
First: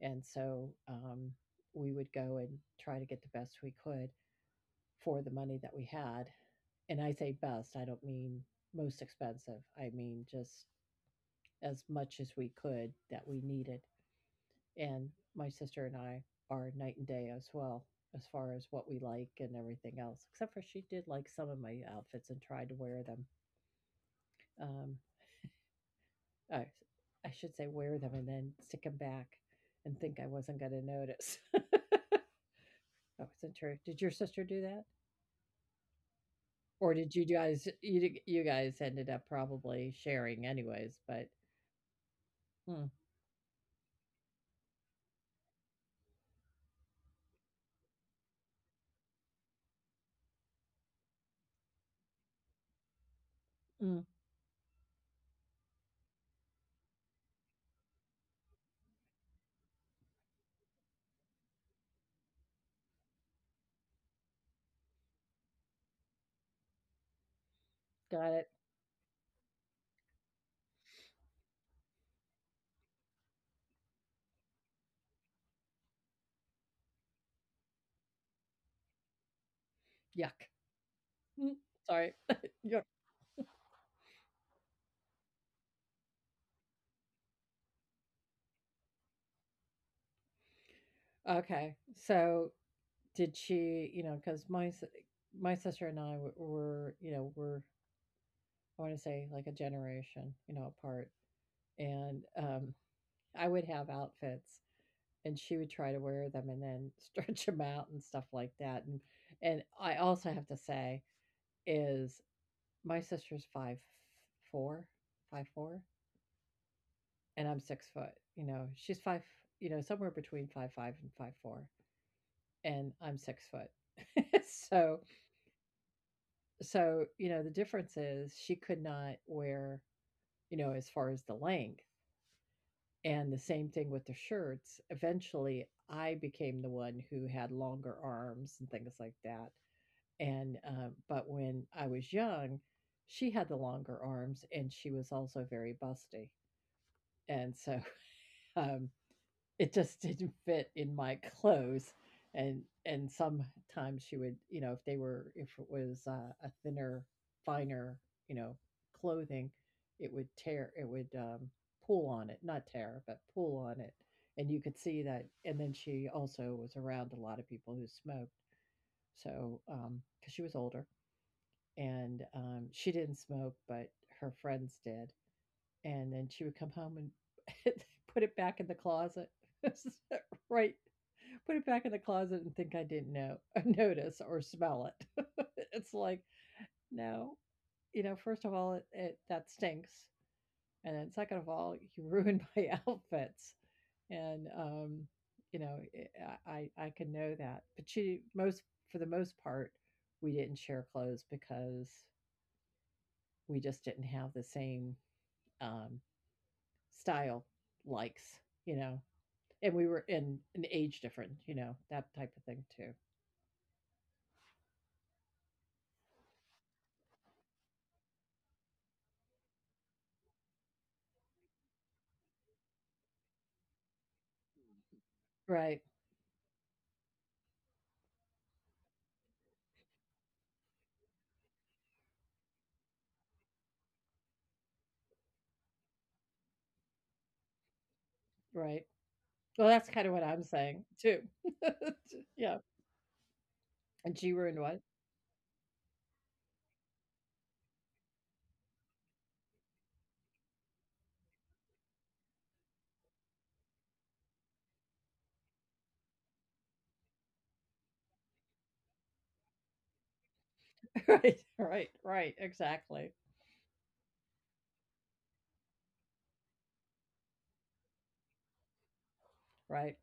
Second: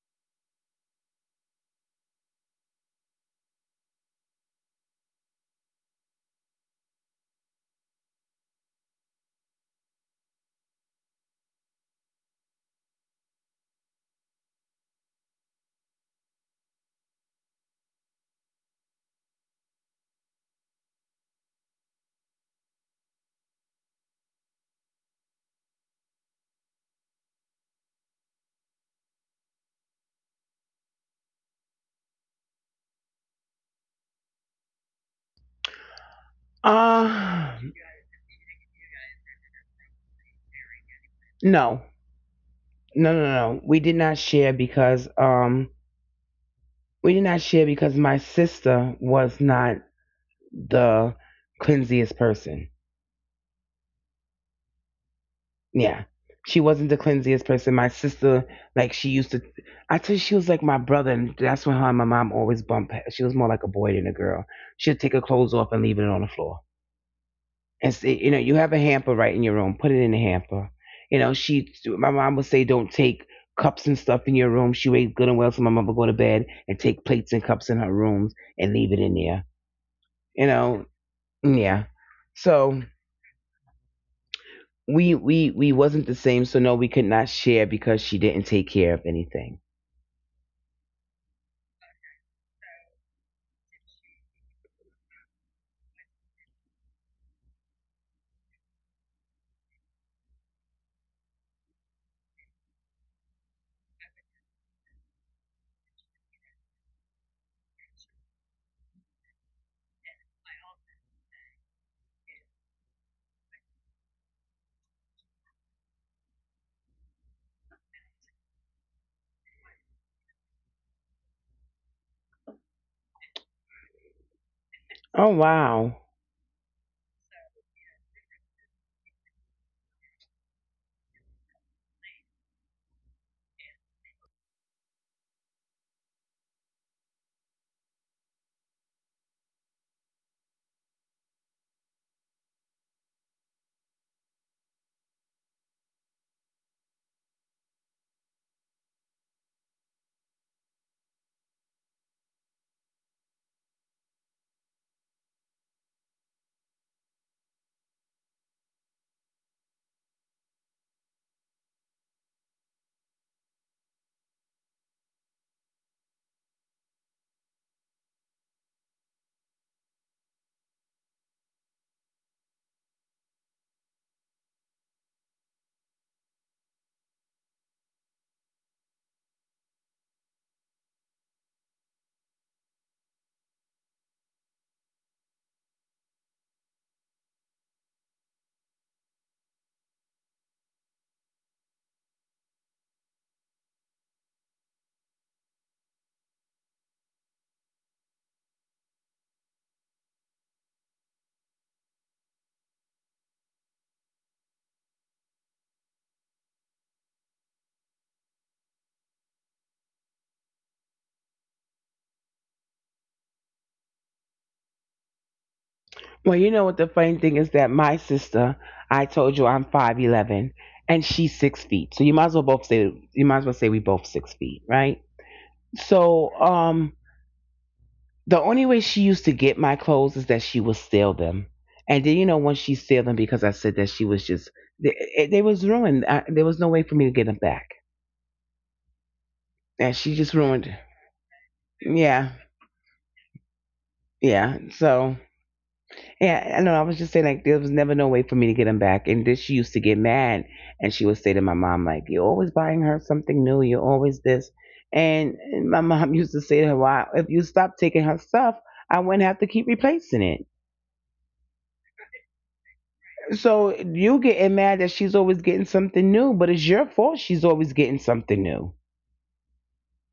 [SPEAKER 1] And so we would go and try to get the best we could for the money that we had. And I say best, I don't mean most expensive, I mean just as much as we could that we needed. And my sister and I are night and day as well, as far as what we like and everything else, except for she did like some of my outfits and tried to wear them. Um, I, I should say wear them and then stick them back and think I wasn't going to notice. That wasn't true. Did your sister do that? Or did you
[SPEAKER 2] Uh
[SPEAKER 1] guys ended up probably sharing anyways? But
[SPEAKER 2] no,
[SPEAKER 1] Mm,
[SPEAKER 2] no, no, no. We did not share because my sister was not the cleansiest person.
[SPEAKER 1] mm,
[SPEAKER 2] Yeah. She wasn't the cleansiest person. My sister, like, she used to, I tell you she was like my brother, and that's when her and my mom always bump. She was more like a boy than a girl. She'd take her clothes off and leave it on the floor. And say, you
[SPEAKER 1] got
[SPEAKER 2] know,
[SPEAKER 1] it.
[SPEAKER 2] you have a hamper right in your room, put it in the hamper. You know, she, my mom would say, don't take cups and stuff in your room. She waited good and well so my mom would go to bed and take plates and cups in her rooms and leave it in there. You
[SPEAKER 1] Yuck.
[SPEAKER 2] know?
[SPEAKER 1] Mm,
[SPEAKER 2] Yeah.
[SPEAKER 1] sorry.
[SPEAKER 2] So
[SPEAKER 1] Yuck.
[SPEAKER 2] we wasn't the same, so no, we could not share because she didn't take care of anything.
[SPEAKER 1] Okay. So did she, because my sister and I w- were, you know, were I want to say like a generation, apart. And I would have outfits, and she would try to wear them and then stretch them out and stuff like that. And I also have to say is my sister's 5'4", 5'4", and I'm 6 foot. She's somewhere between 5'5" and 5'4", and I'm 6 foot. so
[SPEAKER 2] Oh, wow.
[SPEAKER 1] So, the difference is she could not wear, as far as the length, and the same thing with the shirts. Eventually, I became the one who had longer arms and things like that. But when I was young, she had the longer arms, and she was also very busty. And so, um, it just didn't fit in my clothes, and sometimes she would if they were if it was a thinner, finer, you know clothing, it would tear, it would pull on it, not tear but pull on it. And you could see that. And then she also was around a lot of people who smoked, so because she was older and she didn't smoke, but her friends did. And then she would come home and put it back in the closet, right, put it back in the closet and think I didn't know notice or smell it. It's like, "No, first of all, it that stinks, and then second of all, you ruined my outfits." And, you know, it I can know that. But she most for the most part, we didn't share clothes because we just didn't have the same, um, style likes, you know, and we were in an age different, that type of thing too.
[SPEAKER 2] Well, you know what the funny thing is, that my sister, I told you I'm 5'11" and she's 6 feet, so you might as well say we both 6 feet, right?
[SPEAKER 1] Right,
[SPEAKER 2] So the only way she used to get my clothes is that she would steal them. And then, you know, once she steal them, because I said that she was just they, they was ruined. There was no way for me to get them back,
[SPEAKER 1] right.
[SPEAKER 2] and
[SPEAKER 1] Well,
[SPEAKER 2] she
[SPEAKER 1] that's
[SPEAKER 2] just
[SPEAKER 1] kind of what I'm
[SPEAKER 2] ruined.
[SPEAKER 1] saying too.
[SPEAKER 2] Yeah,
[SPEAKER 1] Yeah. And
[SPEAKER 2] yeah.
[SPEAKER 1] she ruined one.
[SPEAKER 2] So yeah, I know. I was just saying like there was never no way for me to get them back. And then she used to get mad, and she would say to my mom like, "You're always buying her something new. You're always this." And my mom used to say to her, "Why? If you stop taking her stuff, I wouldn't have to keep replacing it."
[SPEAKER 1] Right. Right. Right. Exactly.
[SPEAKER 2] So you getting mad that she's always getting something new, but it's your fault she's always getting something new.
[SPEAKER 1] Right.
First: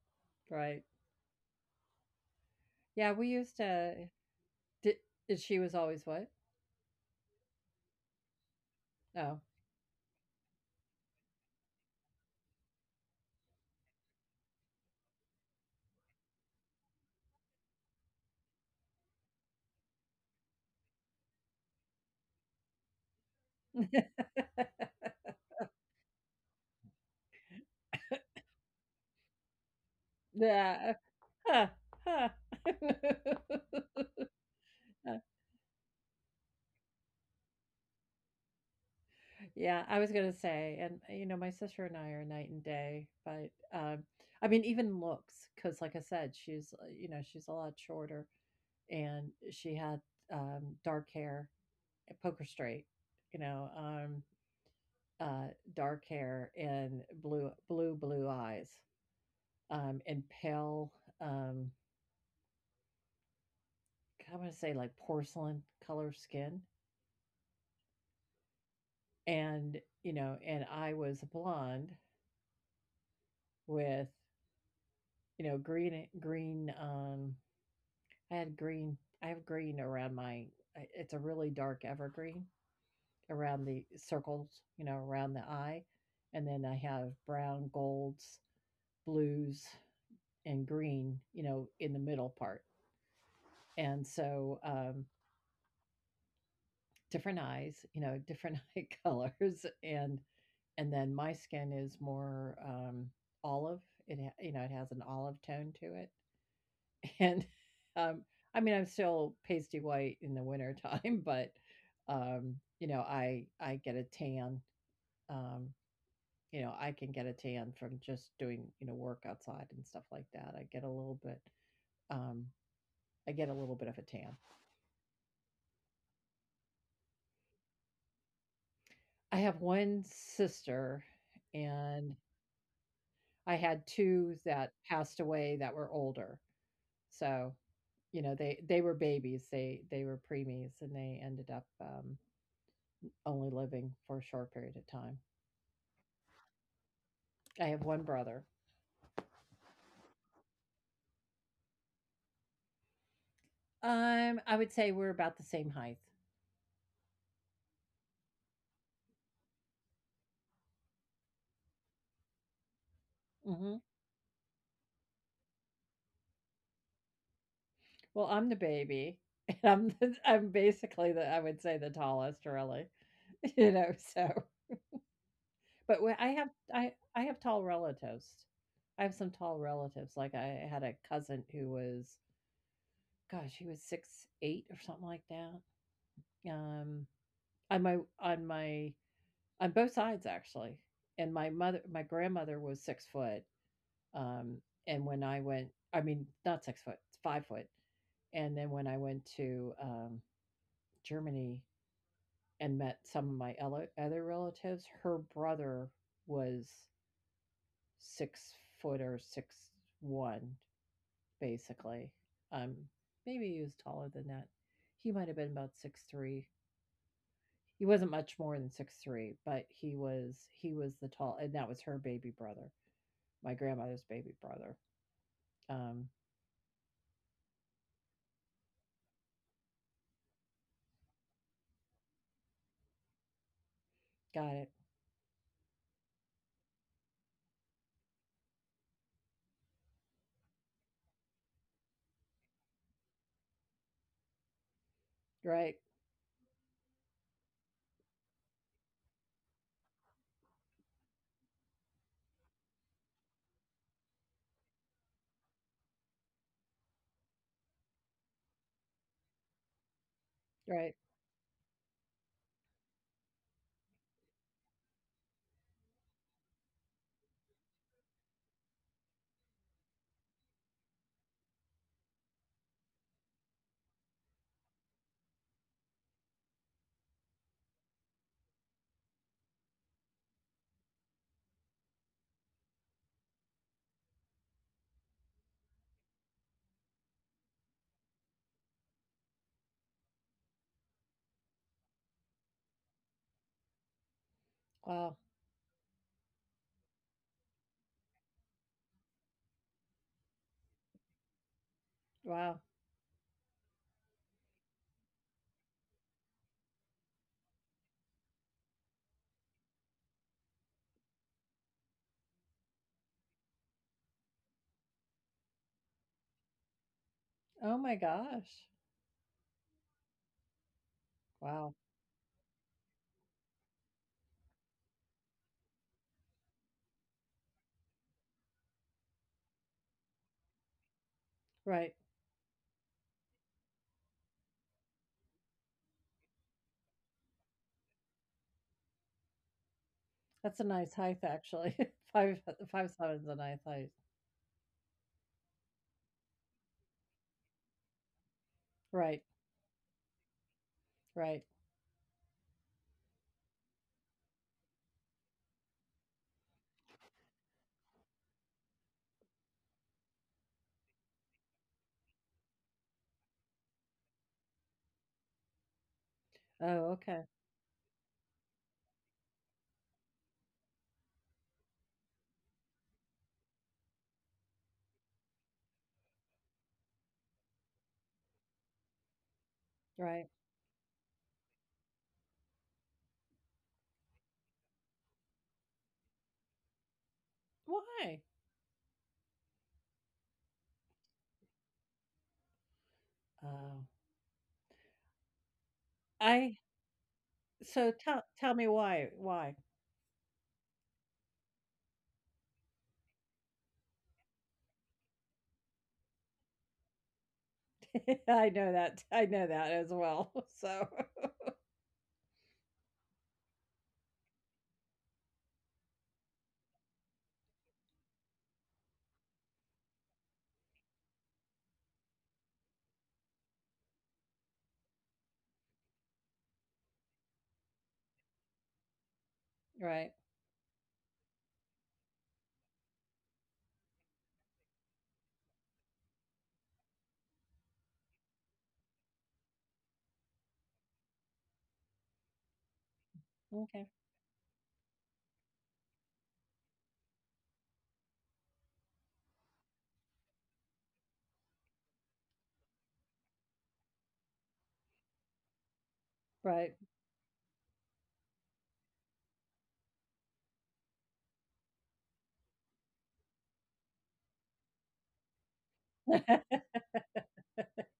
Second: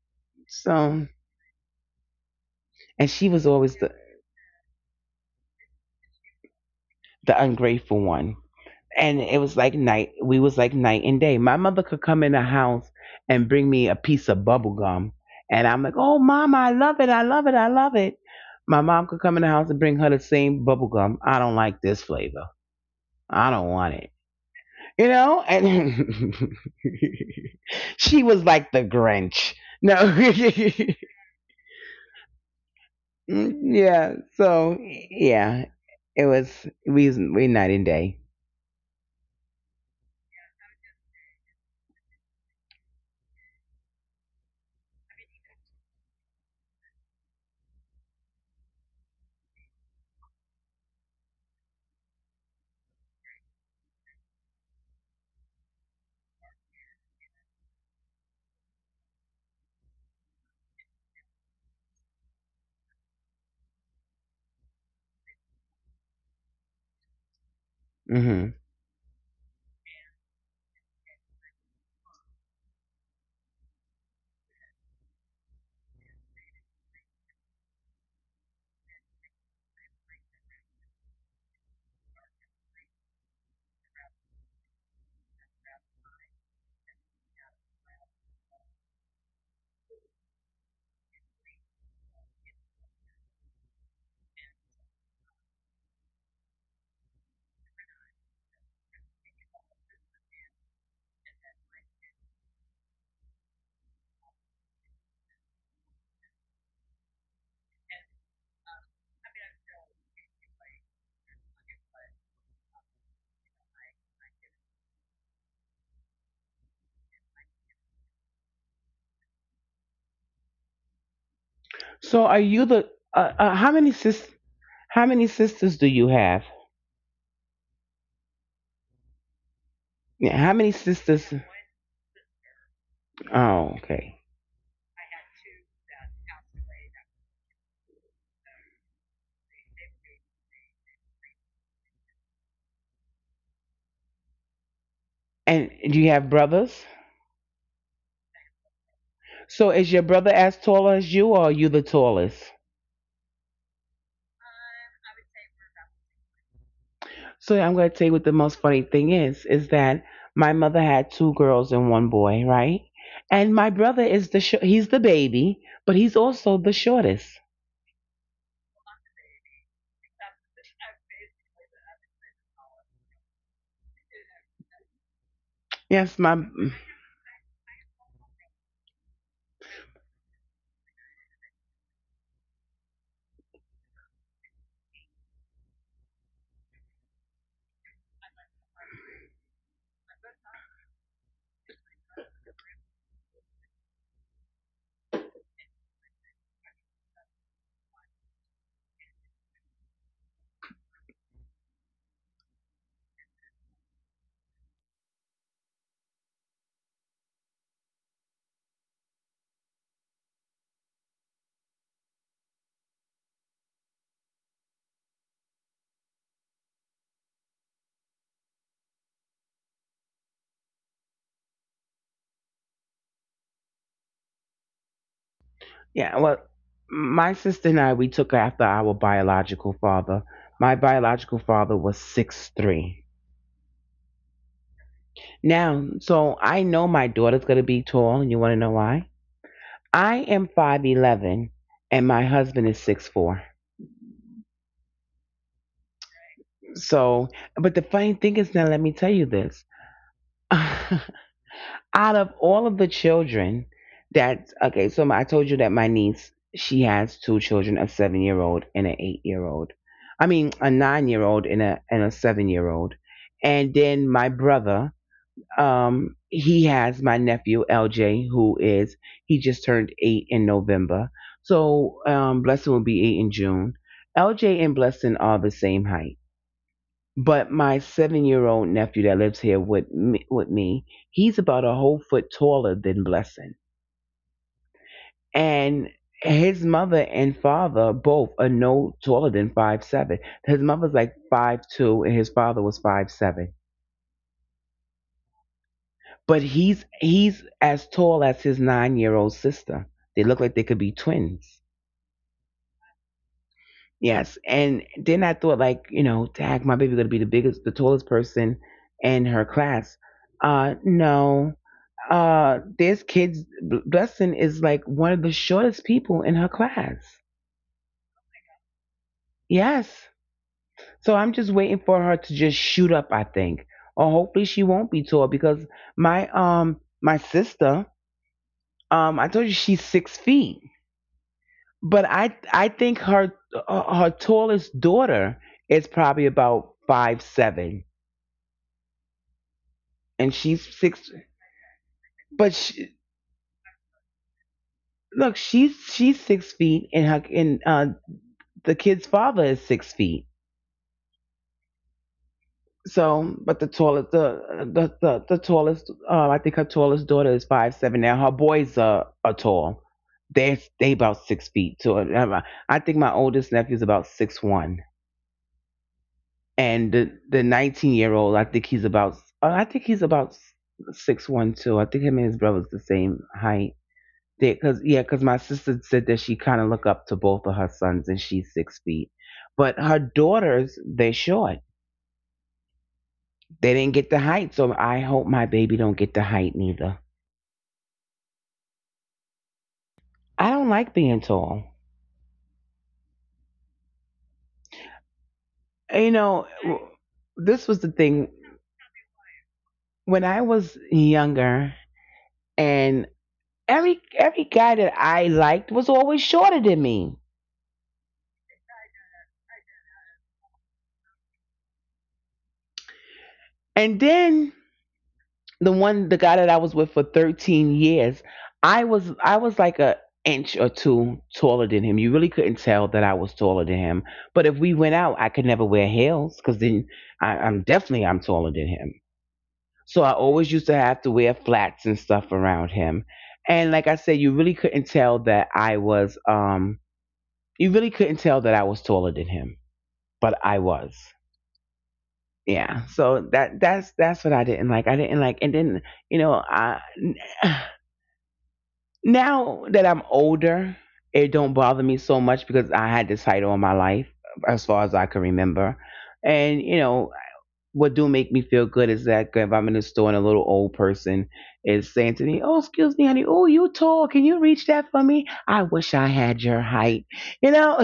[SPEAKER 1] Right.
[SPEAKER 2] So, and
[SPEAKER 1] Yeah. We
[SPEAKER 2] she was
[SPEAKER 1] used
[SPEAKER 2] always the,
[SPEAKER 1] to, did, did she was always what?
[SPEAKER 2] the ungrateful one. And it
[SPEAKER 1] Oh.
[SPEAKER 2] was like night we was like night and day. My mother could come in the house and bring me a piece of bubble gum. And I'm like, "Oh, mama, I love it, I love it, I love it." My mom could come in the house and bring her the same bubble gum. I don't like this flavor. I don't want it. You know? And she was like the Grinch. No.
[SPEAKER 1] Yeah. Huh. Huh.
[SPEAKER 2] Mm, yeah. So yeah, it was we night and day.
[SPEAKER 1] Yeah. I was going to say, and my sister and I are night and day, but, I mean, even looks, because like I said, she's a lot shorter, and she had, dark hair, poker straight, you know, um, uh, dark hair and blue, blue, blue eyes, and pale, um, I'm gonna say like porcelain color skin,
[SPEAKER 2] Hmm.
[SPEAKER 1] and I was blonde with, green, green. I had green. I have green around my. It's a really dark evergreen around the circles, around the eye, and then I have brown, golds, blues, and green, in the middle part. And so different eyes, different eye colors, and then my skin is more olive. It ha- you know It has an olive tone to it, and um, I mean, I'm still pasty white in the winter time, but um, I get a tan. Um, I can get a tan from just doing work outside and stuff like that. I get a little bit.
[SPEAKER 2] So
[SPEAKER 1] Um,
[SPEAKER 2] are you the,
[SPEAKER 1] I get a little bit of a tan.
[SPEAKER 2] how many sisters do you have?
[SPEAKER 1] I have 1
[SPEAKER 2] Yeah, how many
[SPEAKER 1] sister,
[SPEAKER 2] sisters?
[SPEAKER 1] and I had
[SPEAKER 2] Oh,
[SPEAKER 1] 2
[SPEAKER 2] okay.
[SPEAKER 1] that passed away that were older. So, they were babies, they were preemies, and they ended up, only living for a short period of time.
[SPEAKER 2] And do you have brothers?
[SPEAKER 1] I have 1 brother.
[SPEAKER 2] So is your brother as tall as you, or are you the tallest?
[SPEAKER 1] I would say we're about the same height.
[SPEAKER 2] So I'm going to tell you what the most funny thing is that my mother had two girls and one boy, right? And
[SPEAKER 1] Mhm.
[SPEAKER 2] my brother is he's the baby, but he's also the shortest.
[SPEAKER 1] Well, I'm the baby, and I'm the I'm basically the I would say the tallest, really. So, but when I
[SPEAKER 2] Yes,
[SPEAKER 1] have
[SPEAKER 2] my
[SPEAKER 1] I I have tall relatives. I have some tall relatives. Like I had a cousin who was, gosh, he was 6'8" or something like that. Um, on my on my on both sides, actually. And my mother, my grandmother was 6 foot. Um, and when I went, I mean, not 6 foot, 5 foot. And then when I went to Germany and met some of my other relatives, her brother was 6 foot or 6'1", basically. Um, Maybe he was taller than that. He might have been about 6'3". He wasn't much more than 6'3", but he was the tall, and that was her baby brother, my grandmother's baby brother. Um,
[SPEAKER 2] Yeah, well, my sister and I, we took after our biological father. My biological father was 6'3".
[SPEAKER 1] got it.
[SPEAKER 2] Now, so I know my daughter's going to be tall, and you want to know why? I am 5'11, and my husband is 6'4".
[SPEAKER 1] Right,
[SPEAKER 2] So, but the funny thing is, now let me tell you this. out of all of the children, that okay, so, I told you that my niece, she has two children, a 7-year old and an 8-year old. I mean, a
[SPEAKER 1] right.
[SPEAKER 2] 9-year old and a 7-year old. And then my brother, he has my nephew LJ, who is he just turned eight in November. So Blessing will be eight in June. LJ and Blessing are the same height, but my 7-year old nephew that lives here with me, he's about a whole foot taller than Blessing, and his mother and father both are no taller than 5'7". His mother's like 5'2", and his father was 5'7".
[SPEAKER 1] Wow,
[SPEAKER 2] But he's as tall as his 9-year old sister. They look like they could be twins.
[SPEAKER 1] wow.
[SPEAKER 2] Yes. And then I thought, like, tag, my baby gonna be the biggest, the tallest person in her class. No. This kid's, Blessing is like one of the shortest people in her class.
[SPEAKER 1] Oh my gosh,
[SPEAKER 2] Yes, so I'm just
[SPEAKER 1] wow.
[SPEAKER 2] waiting for her to just shoot up, I think, or hopefully she won't be tall, because my my sister, I told you she's 6 feet,
[SPEAKER 1] Right,
[SPEAKER 2] but I think her tallest daughter is probably about 5'7", and
[SPEAKER 1] that's a
[SPEAKER 2] she's
[SPEAKER 1] nice height,
[SPEAKER 2] six.
[SPEAKER 1] actually. Five
[SPEAKER 2] But
[SPEAKER 1] five
[SPEAKER 2] she,
[SPEAKER 1] seven is a nice height.
[SPEAKER 2] look, she's 6 feet, and her, and the
[SPEAKER 1] Right,
[SPEAKER 2] kid's father is 6 feet.
[SPEAKER 1] right.
[SPEAKER 2] So, but the tallest, I think her tallest daughter is 5'7" now. Her boys are tall. They about 6 feet too. I think my oldest nephew's about 6'1",
[SPEAKER 1] Oh,
[SPEAKER 2] and
[SPEAKER 1] okay,
[SPEAKER 2] the 19-year old, I think he's about, uh, I think he's about 6'1" too. I think him and his brother's the same height. Cause my sister said that she kind of look up to both of her sons, and she's 6 feet, but her
[SPEAKER 1] right.
[SPEAKER 2] daughters they short. They didn't get the height, so I hope my baby don't get the height neither.
[SPEAKER 1] Why?
[SPEAKER 2] I don't like being tall.
[SPEAKER 1] Oh.
[SPEAKER 2] You
[SPEAKER 1] I
[SPEAKER 2] know, this
[SPEAKER 1] so
[SPEAKER 2] was the
[SPEAKER 1] tell
[SPEAKER 2] thing,
[SPEAKER 1] tell me why, why.
[SPEAKER 2] when I was younger, and every guy that I liked was always shorter than me.
[SPEAKER 1] I know that, I know that as well. So.
[SPEAKER 2] And then the guy that I was with for 13 years, I was like a inch or two taller than him. You really couldn't tell that I was taller than him. But if we went out, I could never wear heels, because then I, I'm definitely I'm taller than him.
[SPEAKER 1] Right.
[SPEAKER 2] So I always used to have to wear flats and stuff around him. And like I said, you really couldn't tell that I was taller than him, but I was. Yeah. So that
[SPEAKER 1] Okay.
[SPEAKER 2] that's that's what I didn't like. I didn't like, and then, you know, I now that I'm older, it don't bother me so much, because I had this fight all my life, as far as I can remember.
[SPEAKER 1] Right.
[SPEAKER 2] And you know what do make me feel good is that if I'm in the store and a little old person is saying to me, "Oh, excuse me, honey. Oh, you tall. Can you reach that for me? I wish I had your height." You know.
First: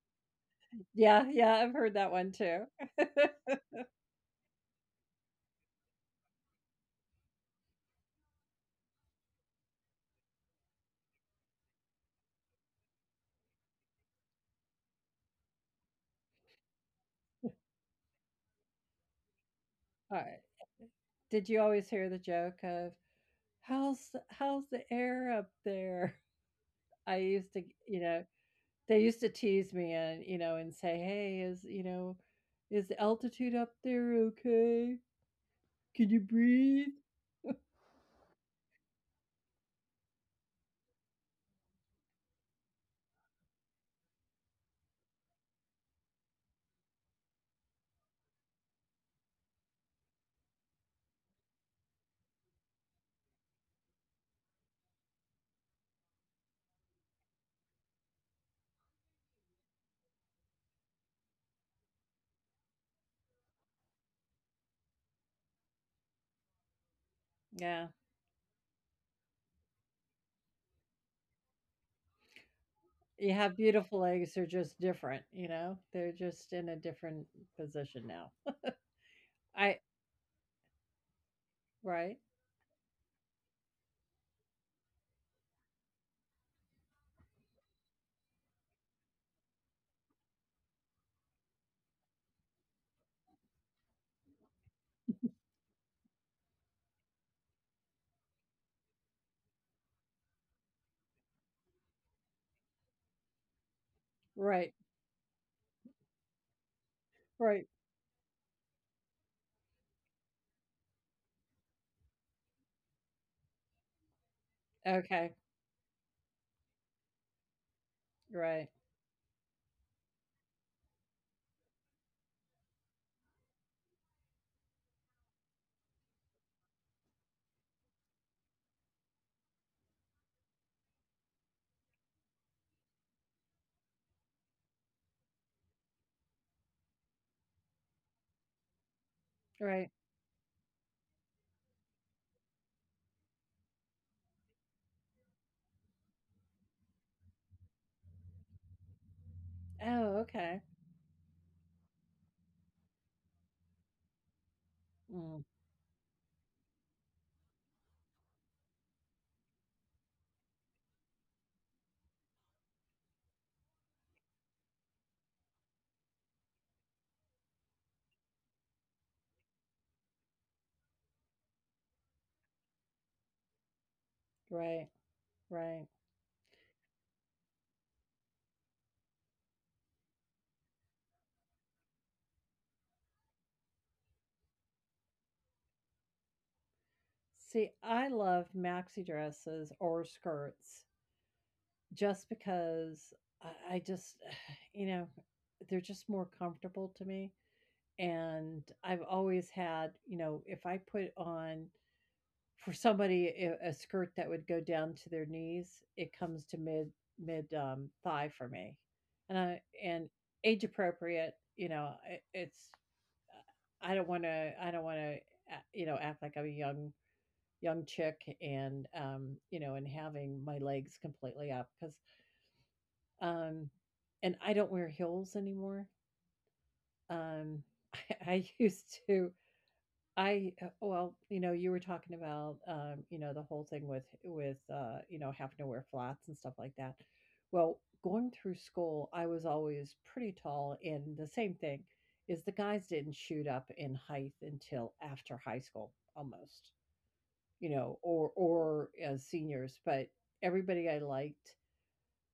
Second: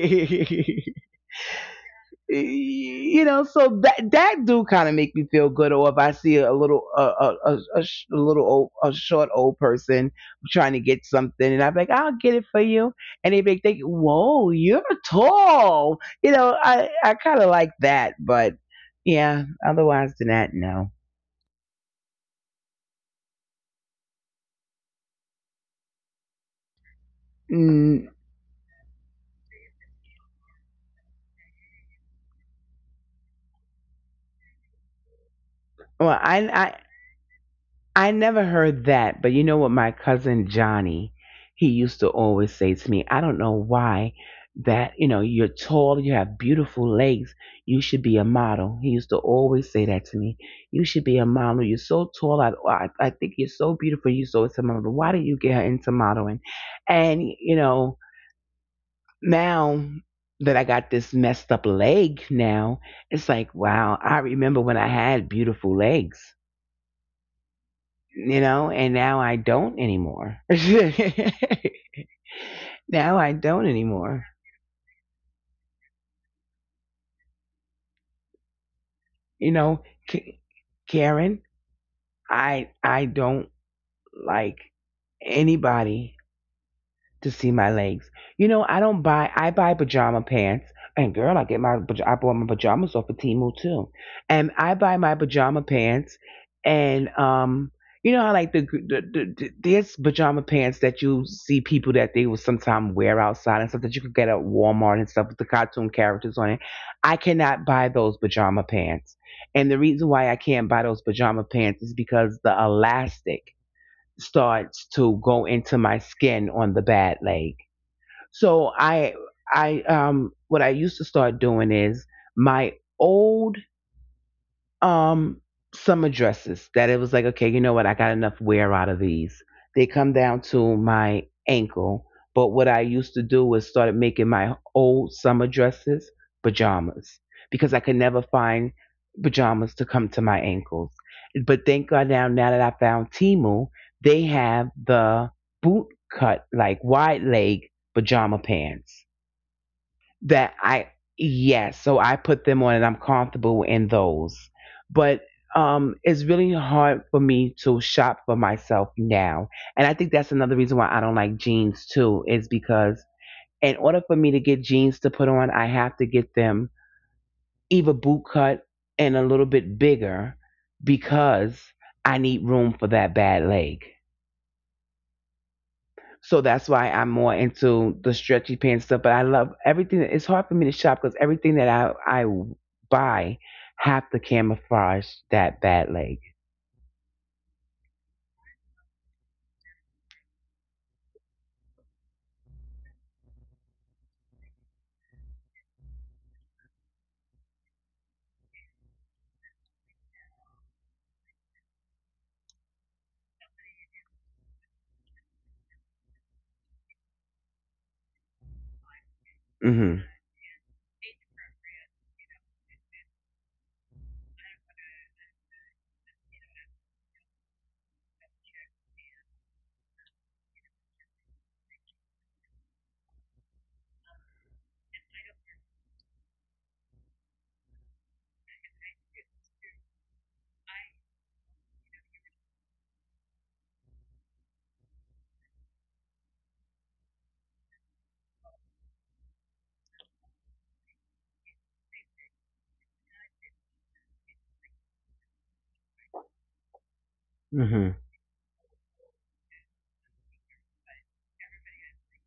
[SPEAKER 1] Yeah, yeah, I've heard that one too.
[SPEAKER 2] so that do kind of make me feel good. Or if I see a little, a little old a short old person trying to get something, and I'm like, "I'll get it for you," and they make think, "Whoa, you're tall." I kind of like that. But yeah, otherwise
[SPEAKER 1] All
[SPEAKER 2] than
[SPEAKER 1] right.
[SPEAKER 2] that, no.
[SPEAKER 1] Did you always hear the joke of how's the air up there? I used to,
[SPEAKER 2] Mm.
[SPEAKER 1] they used to tease me and, and say, "Hey, is the altitude up there okay? Can
[SPEAKER 2] Well,
[SPEAKER 1] you
[SPEAKER 2] I,
[SPEAKER 1] breathe?"
[SPEAKER 2] I never heard that, but you know what, my cousin Johnny, he used to always say to me, I don't know why, that, you're tall, you have beautiful legs, you should be a model. He used to always say that to me. You should be a model. You're so tall. I think you're so beautiful. You so it's a model. Why did you get her into modeling? And, now that I got this messed up leg now, it's like, wow, I remember when I had beautiful legs,
[SPEAKER 1] Yeah.
[SPEAKER 2] and now I don't anymore. now I
[SPEAKER 1] You have
[SPEAKER 2] don't
[SPEAKER 1] beautiful
[SPEAKER 2] anymore.
[SPEAKER 1] eggs, they're just different, you know? They're just in a different position now.
[SPEAKER 2] You
[SPEAKER 1] I
[SPEAKER 2] know, K- Karen,
[SPEAKER 1] Right,
[SPEAKER 2] I don't like anybody to see my legs. I don't buy. I buy pajama pants, and, girl, I bought my pajamas off of Temu too, and I buy my pajama pants, and, you know how, like, there's pajama pants that you see people that they will sometimes wear outside and stuff that you could get at
[SPEAKER 1] right,
[SPEAKER 2] Walmart and stuff, with the cartoon characters on it. I cannot
[SPEAKER 1] right.
[SPEAKER 2] buy those pajama pants, and the reason why I can't buy those pajama pants is because the elastic starts to
[SPEAKER 1] Okay,
[SPEAKER 2] go into my skin on the bad leg.
[SPEAKER 1] right,
[SPEAKER 2] So I what I used to start doing is my old um some addresses, that it was like, okay, you know what, I got enough wear out of these. They come down to my ankle. But what I used to do was started making my old summer dresses pajamas, because I could never find pajamas to
[SPEAKER 1] right.
[SPEAKER 2] come to my ankles. But thank god, now that I found Timu, they have the boot cut, like, wide leg pajama pants
[SPEAKER 1] Oh,
[SPEAKER 2] that
[SPEAKER 1] okay.
[SPEAKER 2] I yes, so I put them on and I'm comfortable in those. But
[SPEAKER 1] Mm,
[SPEAKER 2] it's really hard for me to shop for myself now. And I think that's another reason why I don't like jeans too, is because in order for me to get jeans to put on, I have to get them either boot cut and a little bit bigger, because I need room for that bad leg.
[SPEAKER 1] right, right.
[SPEAKER 2] So that's why I'm more into the stretchy pants stuff. But I love everything. It's hard for me to shop because everything that I buy have to camouflage that bad leg.
[SPEAKER 1] See, I love maxi dresses or skirts just because I just, you know, they're just more comfortable to me. And I've always had, you know, if I put on for somebody a skirt that would go down to their knees, it comes to mid mid thigh for me. and i
[SPEAKER 2] Mm. Mhm.
[SPEAKER 1] and age appropriate, you know, it's I don't want to you know act like I'm a young chick, and you know, and having my legs completely up because um and I don't wear heels anymore. um I used to. You know, you were talking about you know, the whole thing with you know, having to wear flats and stuff like that. Well, going through school, I was always pretty tall, and the same thing is the guys didn't shoot up in height until after high school almost,
[SPEAKER 2] Mm.
[SPEAKER 1] you know,
[SPEAKER 2] Mhm.
[SPEAKER 1] or as seniors, but everybody I liked,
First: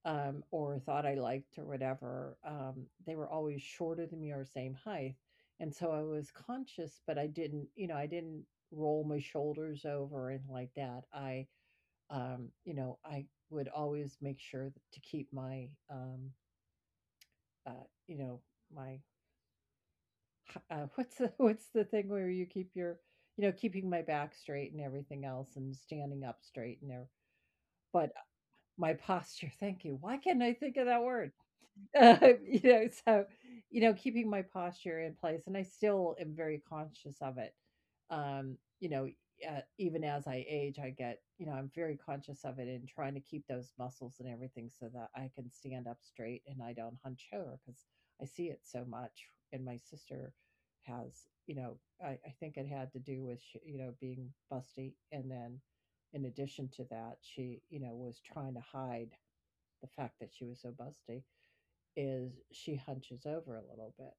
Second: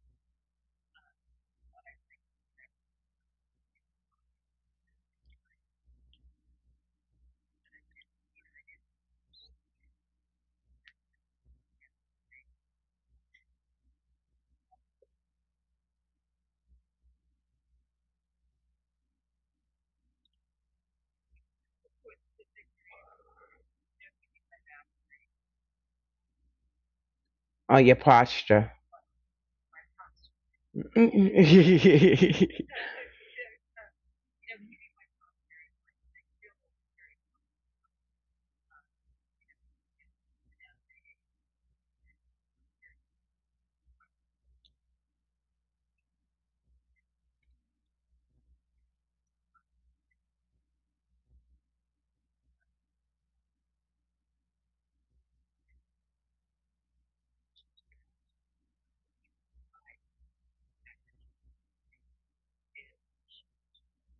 [SPEAKER 1] or thought I liked or whatever, they were always shorter than me or same height. And so I was conscious, but I didn't, you know, I didn't roll my shoulders over and like that. You know, I would always make sure that to keep uh, you know, my, what's the thing where you keep your, you know, keeping my back straight and everything else and standing up straight and there,
[SPEAKER 2] Or your
[SPEAKER 1] but
[SPEAKER 2] posture.
[SPEAKER 1] my posture, thank you. Why can't I think of that word? Um, you
[SPEAKER 2] Mm-mm.
[SPEAKER 1] know, so, you know, keeping my posture in place, and I still am very conscious of it. You know, even as I age, I get, you know, I'm very conscious of it and trying to keep those muscles and everything so that I can stand up straight and I don't hunch over because I see it so much. And my sister has, you know, I think it had to do with, she, you know, being busty. And then in addition to that, she, you know, was trying to hide the fact that she was so busty is she hunches over a little bit,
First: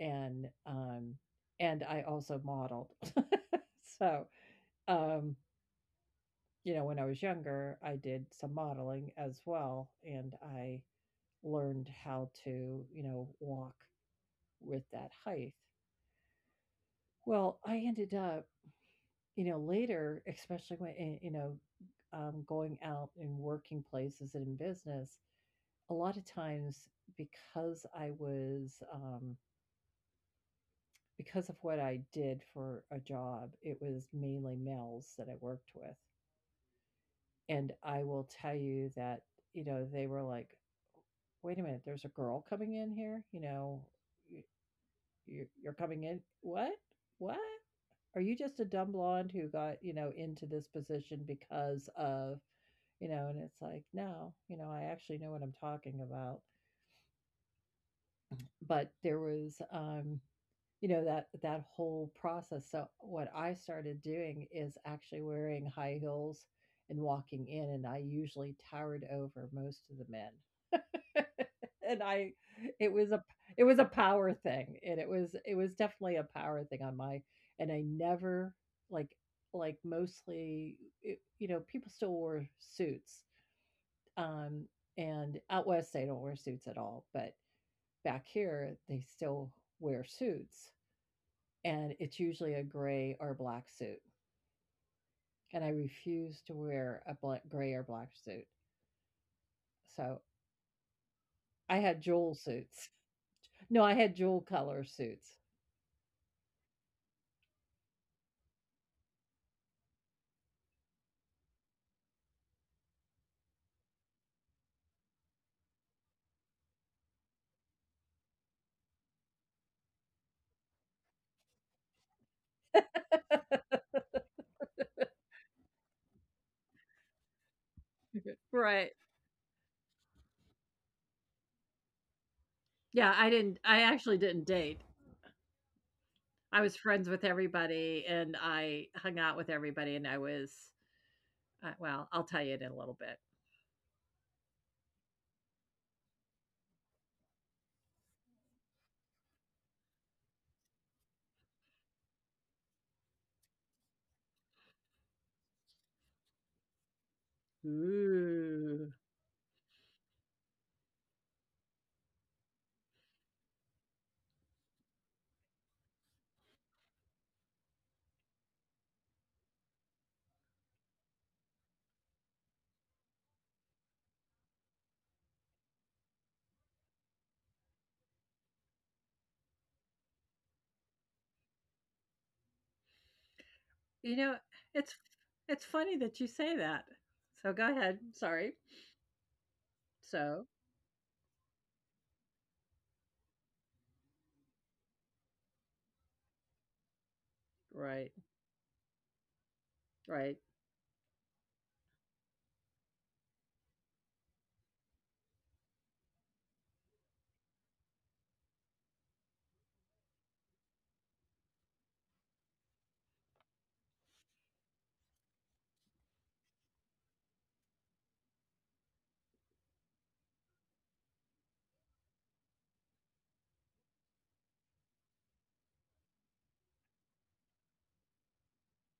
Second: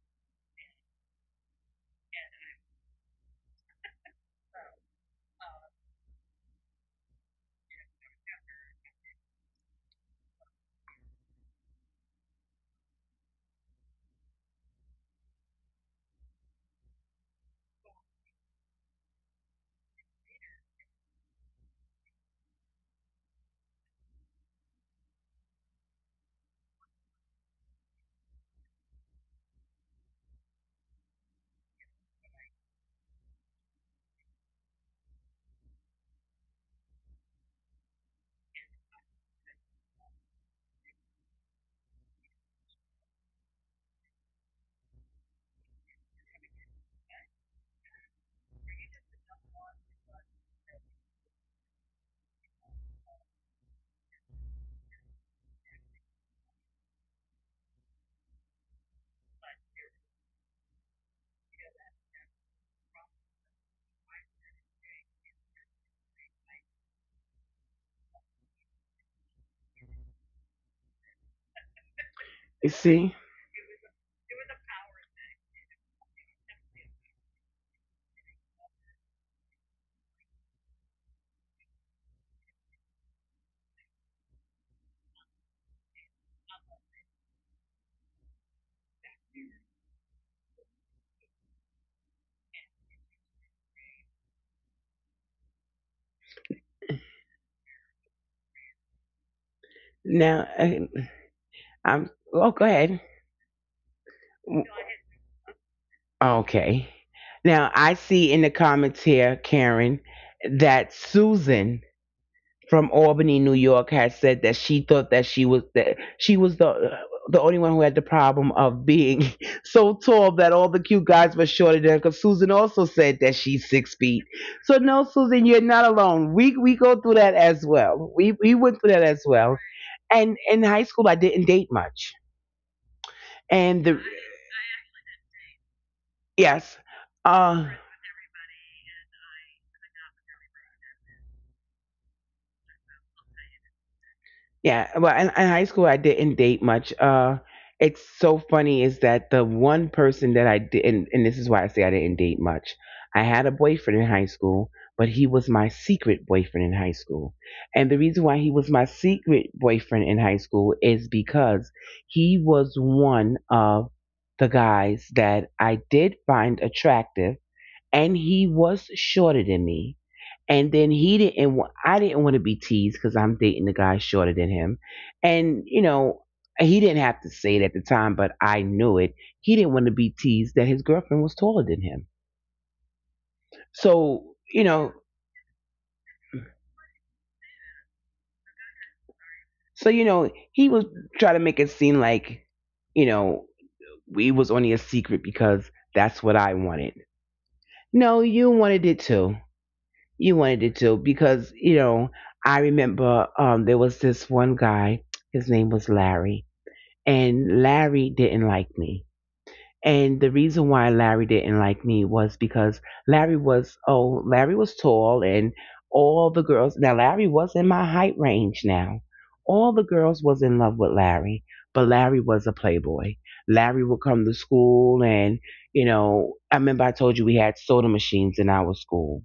[SPEAKER 1] and and I also modeled. So, um you know, when I was younger, I did some modeling as well, and I learned how to, you know, walk with that height. Well, I ended up, you know, later, especially when you know, going out in working places and in business, a lot of times, because I was because of what I did for a job, it was mainly males that I worked with. And I will tell you that, you know, they were like, wait a minute, there's a girl coming in here. You know, y- you're coming in. What? What? Are you just a dumb blonde who got, you know, into this position because of, you know, and it's like, no, you know, I actually know what I'm talking about. But there was, you know, that whole process, so what I started doing is actually wearing high heels and walking in, and I usually towered over most of the men. And I, it was
[SPEAKER 2] See,
[SPEAKER 1] a it was a power thing, and it was definitely a power thing on my, and I never, like mostly, it you know, people still wore suits, um, and out west, they don't wear suits at all, but back here, they still wear suits, and it's usually a gray or black suit. And I refuse to wear a black, gray or black suit.
[SPEAKER 2] now
[SPEAKER 1] So
[SPEAKER 2] I'm.
[SPEAKER 1] I had
[SPEAKER 2] Oh, go
[SPEAKER 1] jewel
[SPEAKER 2] ahead.
[SPEAKER 1] suits. No, I had jewel color suits.
[SPEAKER 2] Okay. Now I see in the comments here, Karen, that Susan from Albany, New York, has said that she thought that she was the only one who had the problem of being so tall that all the cute guys were shorter than her. Because Susan also said that she's 6 feet. So no, Susan, you're not alone. We go through that as well. We went through that as
[SPEAKER 1] Right.
[SPEAKER 2] well. And in high school, I didn't date much.
[SPEAKER 1] Yeah, I
[SPEAKER 2] And
[SPEAKER 1] didn't,
[SPEAKER 2] the
[SPEAKER 1] I actually didn't date.
[SPEAKER 2] yes.
[SPEAKER 1] I was friends with
[SPEAKER 2] uh,
[SPEAKER 1] everybody, and I hung out with everybody, and I was, well, I'll tell you in a little bit.
[SPEAKER 2] yeah, well, in high school, I didn't date much. It's so funny is that the one person that I did, and this is why I say I didn't date much. I had a boyfriend in high school, but he was my secret boyfriend in high school. And the reason why he was my
[SPEAKER 1] Ooh.
[SPEAKER 2] secret boyfriend in high school is because he was one of the guys that I did find attractive, and he was shorter than me and then he didn't. Want. I didn't want to be teased because I'm dating the guy shorter than him, and he didn't have to say it at the time, but I knew it. He didn't want to be teased that his girlfriend was taller than him. So
[SPEAKER 1] You
[SPEAKER 2] you
[SPEAKER 1] know,
[SPEAKER 2] know,
[SPEAKER 1] it's it's funny that you say that. So go ahead. Sorry.
[SPEAKER 2] so he
[SPEAKER 1] So,
[SPEAKER 2] was trying to make it seem like you know we was only a secret because that's what I wanted. No,
[SPEAKER 1] right.
[SPEAKER 2] you wanted it too. You wanted
[SPEAKER 1] Right.
[SPEAKER 2] it too because I remember there was this one guy. His name was Larry and Larry didn't like me. And the reason why Larry didn't like me was because Larry was tall and all the girls, now Larry was in my height range now. All the girls was in love with Larry, but Larry was a playboy. Larry would come to school and I remember I told you we had soda machines in our school,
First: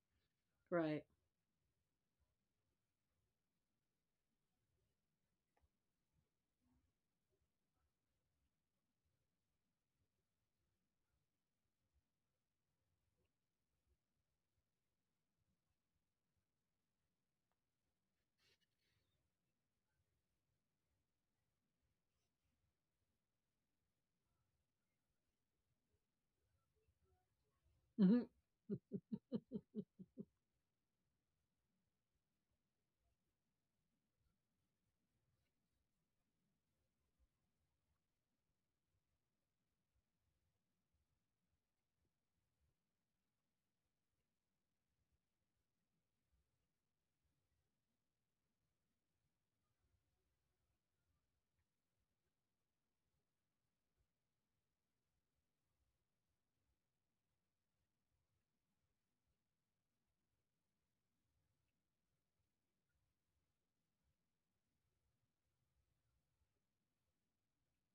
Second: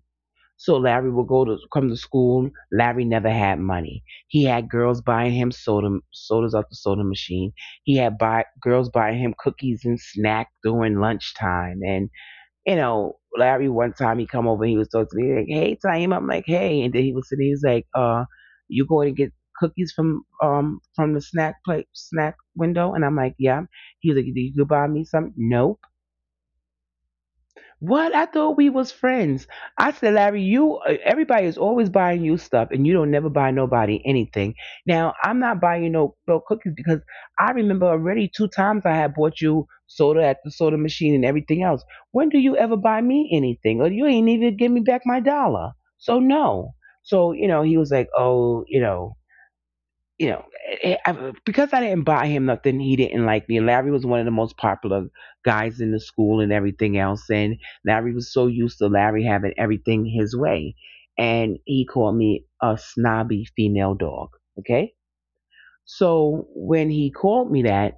[SPEAKER 2] so
[SPEAKER 1] Right.
[SPEAKER 2] Larry would go to come to school. Larry never had money. He had girls buying him sodas off the soda machine. He had buy girls buying him cookies and snack during lunchtime. And Larry one time he come over, and he was talking to me like, "Hey, Taim," I'm like, "Hey," and then he was sitting, he was like, " you going to get cookies from the snack window?" And I'm like, "Yeah." He was like, "Do "You buy me some?" No. What? I
[SPEAKER 1] Mhm.
[SPEAKER 2] thought we was friends. I said, Larry, you everybody is always buying you stuff and you don't never buy nobody anything. Now I'm not buying you no cookies because I remember already two times I had bought you soda at the soda machine and everything else. When do you ever buy me anything? Or you ain't even give me back my dollar. So no. So, he was like, Oh, you know, because I didn't buy him nothing, he didn't like me. And Larry was one of the most popular guys in the school and everything else. And Larry was so used to Larry having everything his way. And he called me a snobby female dog. Okay. So when he called me that,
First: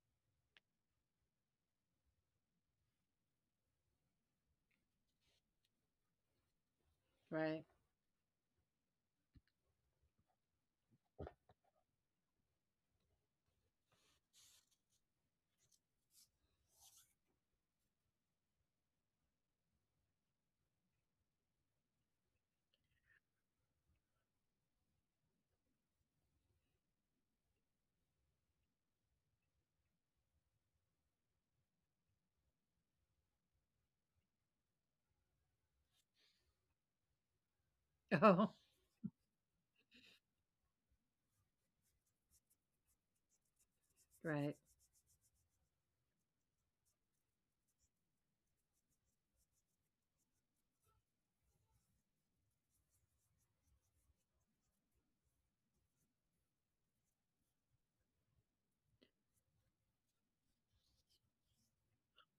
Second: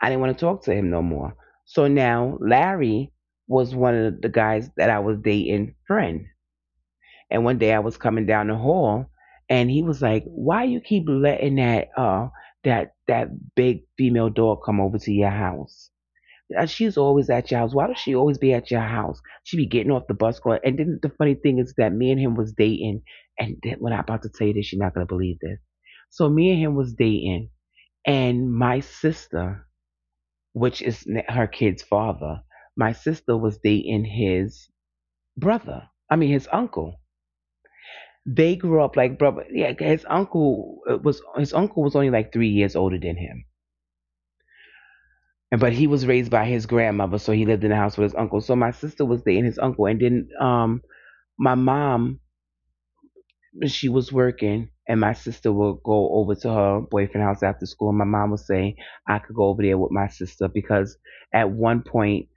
[SPEAKER 2] I didn't want to talk to him no more. So now Larry was one of the guys that I was dating friend. And one
[SPEAKER 1] Right.
[SPEAKER 2] day I was coming down the hall and he was like, why you keep letting that big female dog come over to your house? She's always at your house. Why does she always be at your house? She be getting off the bus going, and then the funny thing is that me and him was dating, and then when I'm about to tell you this, you're not gonna believe this. So me and him was dating, and my sister, which is her kid's father, my sister was dating his brother. I mean his uncle.
[SPEAKER 1] Oh,
[SPEAKER 2] They grew up like bro. Yeah, his uncle was only like 3 years older than him,
[SPEAKER 1] right.
[SPEAKER 2] and but he was raised by his grandmother, so he lived in the house with his uncle. So my sister was dating his uncle, and then my mom, she was working, and my sister would go over to her boyfriend house after school, and my mom would say I could go over there with my sister because at one point,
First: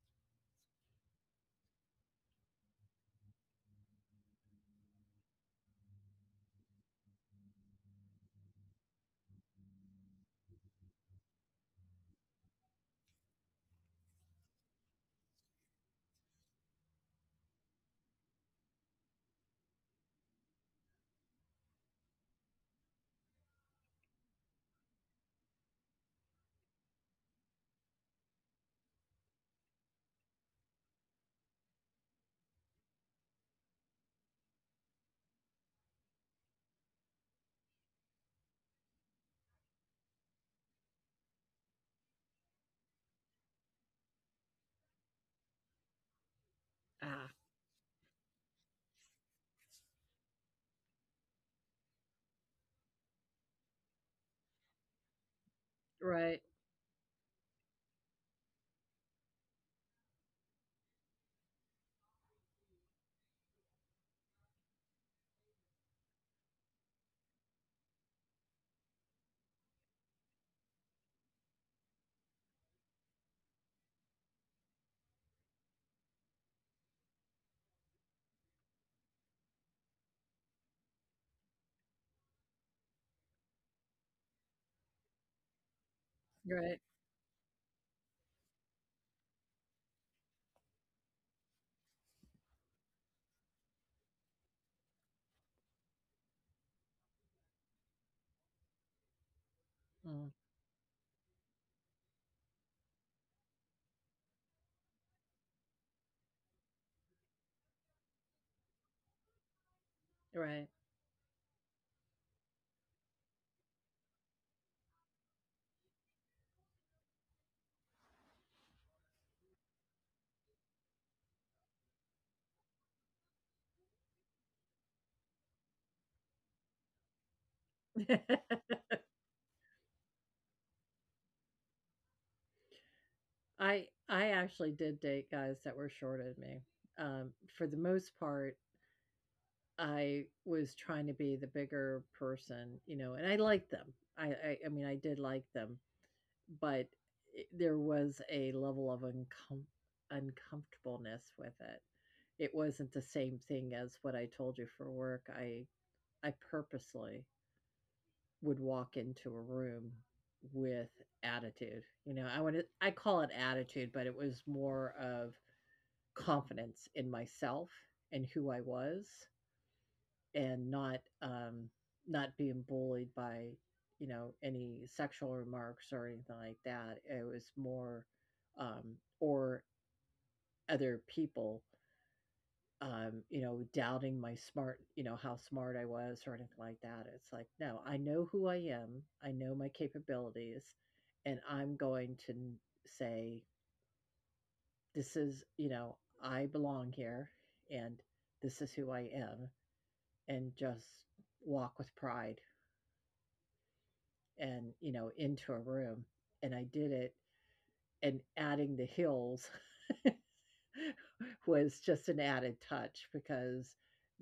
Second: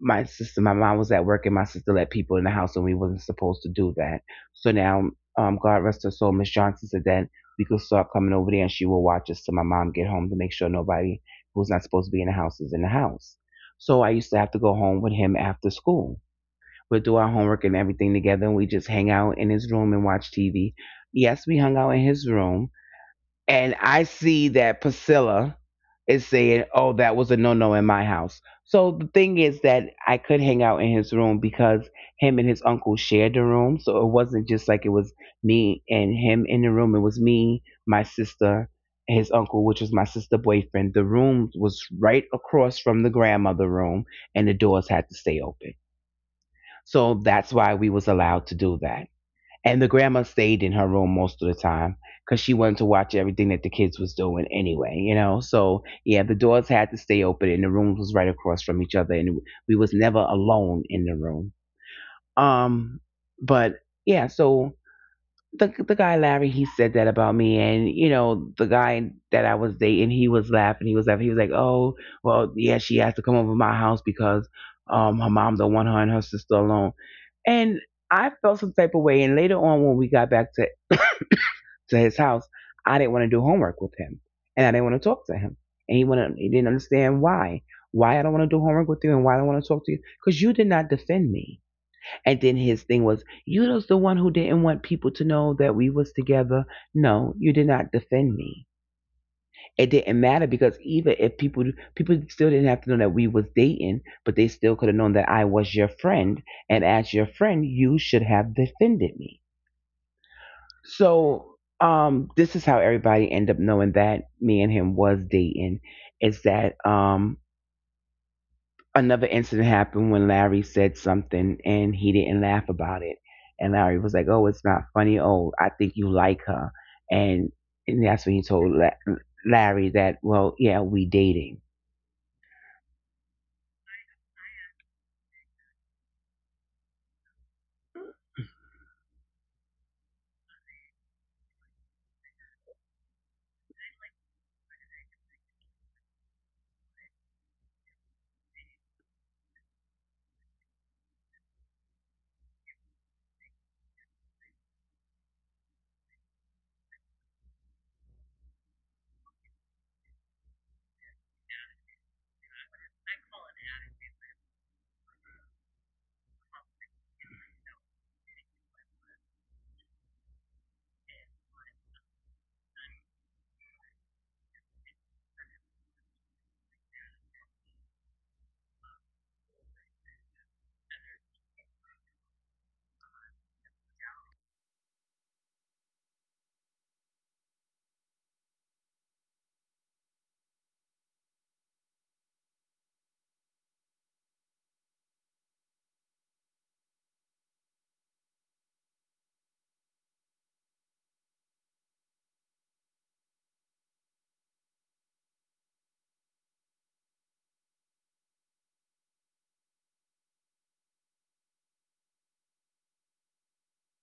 [SPEAKER 2] my mom was at work and my sister let people in the house and we wasn't supposed to do that. So now, God rest her soul, Miss Johnson said that we could start coming over there and she will watch us till my mom get home, to make sure nobody who's not supposed to be in the house is in the house. So I used to have to go home with him after school. We'll do our homework and everything together, and we just hang out in his room and watch TV. Yes, we hung out in his room, and I see that Priscilla is saying, "Oh, that was a no-no in my house." So the thing is that I could hang out in his room because him and his uncle shared the room, so it wasn't just like it was me and him in the room. It was me, my sister, and his uncle, which was my sister's boyfriend. The room was right across from the grandmother room, and the doors had to stay open. So
[SPEAKER 1] Ah,
[SPEAKER 2] that's why we was allowed to do that. And the grandma stayed in her room most of the time because she wanted to watch everything that the kids was doing anyway. So yeah, the
[SPEAKER 1] right,
[SPEAKER 2] doors had to stay open and the rooms was right across from each other, and we was never alone in the room. Um, but yeah, so the guy Larry, he said that about me, and the guy that I was dating, he was laughing. He was like, oh, well, yeah, she has to come over to my house because her mom don't want her and her sister alone. And I felt some type of way. And later on, when we got back to, to his house, I didn't want to do homework with him, and I didn't want to talk to him. And he didn't
[SPEAKER 1] right,
[SPEAKER 2] understand why. Why I don't want to do homework with you, and why I don't want to talk to you, because you did not defend me. And then his thing was, you was the one who didn't want people to know that we was together. No, you did not defend me. It didn't
[SPEAKER 1] mm,
[SPEAKER 2] matter, because even if people still didn't have to know that we was dating, but they still could have known that I was your friend, and as your friend, you should have defended me.
[SPEAKER 1] right.
[SPEAKER 2] So, this is how everybody ended up knowing that me and him was dating. Is that, another incident happened when Larry said something and he didn't laugh about it, and Larry was like, "Oh, it's not funny. Oh, I think you like her," and that's when he told Larry that, "Well, yeah, we dating."
[SPEAKER 1] I actually did date guys that were shorter than me. Um, for the most part, I was trying to be the bigger person, you know, and I liked them. I mean, I did like them, but I there was a level of uncomfortableness with it. It wasn't the same thing as what I told you for work. I purposely would walk into a room with attitude. You know, I would, I call it attitude, but it was more of confidence in myself and who I was, and not not being bullied by, you know, any sexual remarks or anything like that. It was more, or other people, you know, doubting my smart, you know, how smart I was or anything like that. It's like, "No, I know who I am, I know my capabilities, and I'm going to n say, this is,' you know, I belong here, and this is who I am,' and just walk with pride and, you know, into a room." And I did it, and adding the hills. was just an added touch because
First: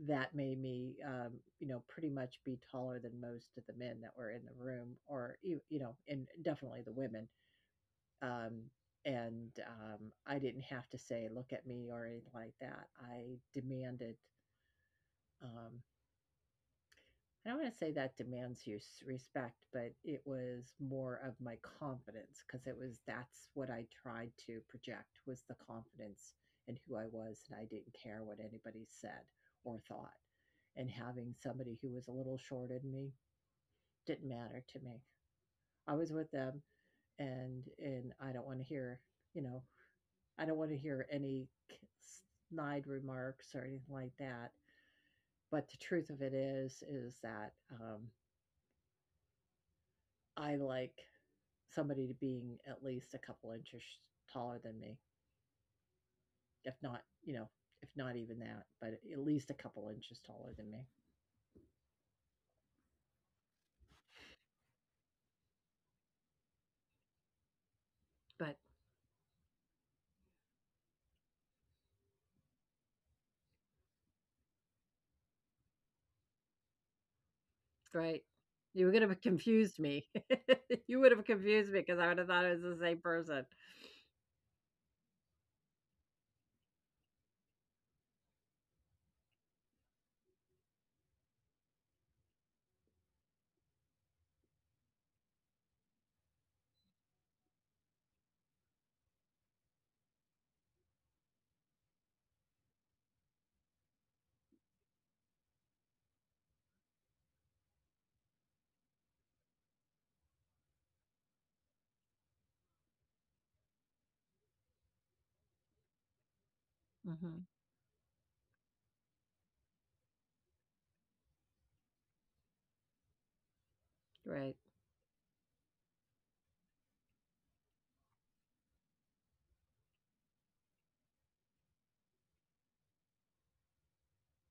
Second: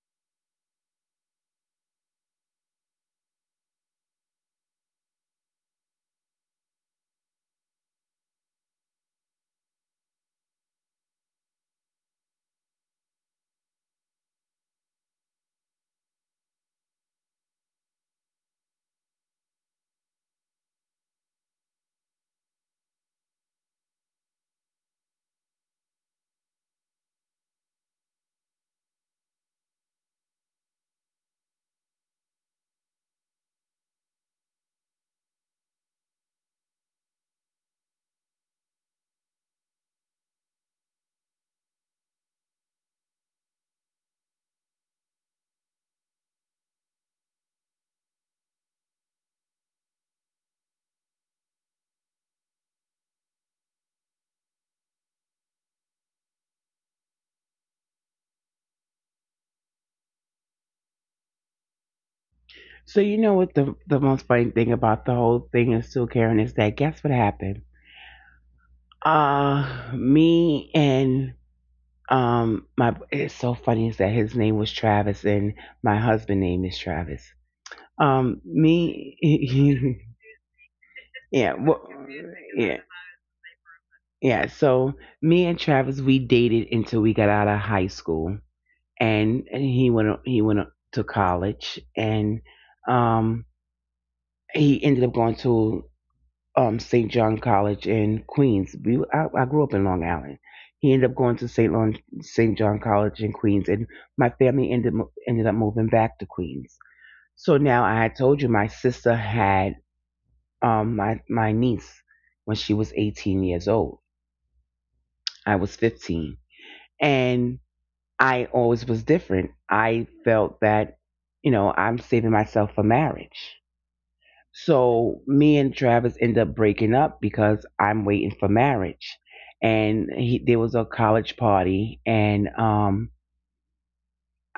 [SPEAKER 1] that made me, you know, pretty much be taller than most of the men that were in the room, or you know, and definitely the women. Um, and I didn't have to say, "Look at me" or anything like that. I demanded. Um, I don't want to say that demands you respect, but it was more of my confidence because it was that's what I tried to project was the confidence in who I was, and I didn't care what anybody said or thought. And having somebody who was a little shorter than me didn't matter to me. I was with them, and I don't want to hear, you know, I don't want to hear any snide remarks or anything like that. But the truth of it is that I like somebody to being at least a couple inches taller than me, if not, you know, if not even that, but at least a couple inches taller than me.
[SPEAKER 2] So you know what the most funny thing about the whole thing is, still, Karen, is that guess what happened?
[SPEAKER 1] But
[SPEAKER 2] Me and my it's so funny is that his name was Travis and my husband name is Travis.
[SPEAKER 1] right, you would
[SPEAKER 2] Me
[SPEAKER 1] have confused me. you would have
[SPEAKER 2] Yeah,
[SPEAKER 1] confused me
[SPEAKER 2] well,
[SPEAKER 1] because I would have thought it
[SPEAKER 2] yeah,
[SPEAKER 1] was the same person.
[SPEAKER 2] yeah, so me and Travis we dated until we got out of high school, and he went to college, and um he ended up going to St. John College in Queens. I grew up in Long Island. He ended up going to St. John College in Queens, and my family ended up moving back to Queens. So now, I had told you my sister had my niece when she was 18 years old. I was 15,
[SPEAKER 1] Mm-hmm.
[SPEAKER 2] and I always was different. I felt that I'm saving myself for marriage.
[SPEAKER 1] Right.
[SPEAKER 2] So me and Travis end up breaking up because I'm waiting for marriage, and there was a college party, and um,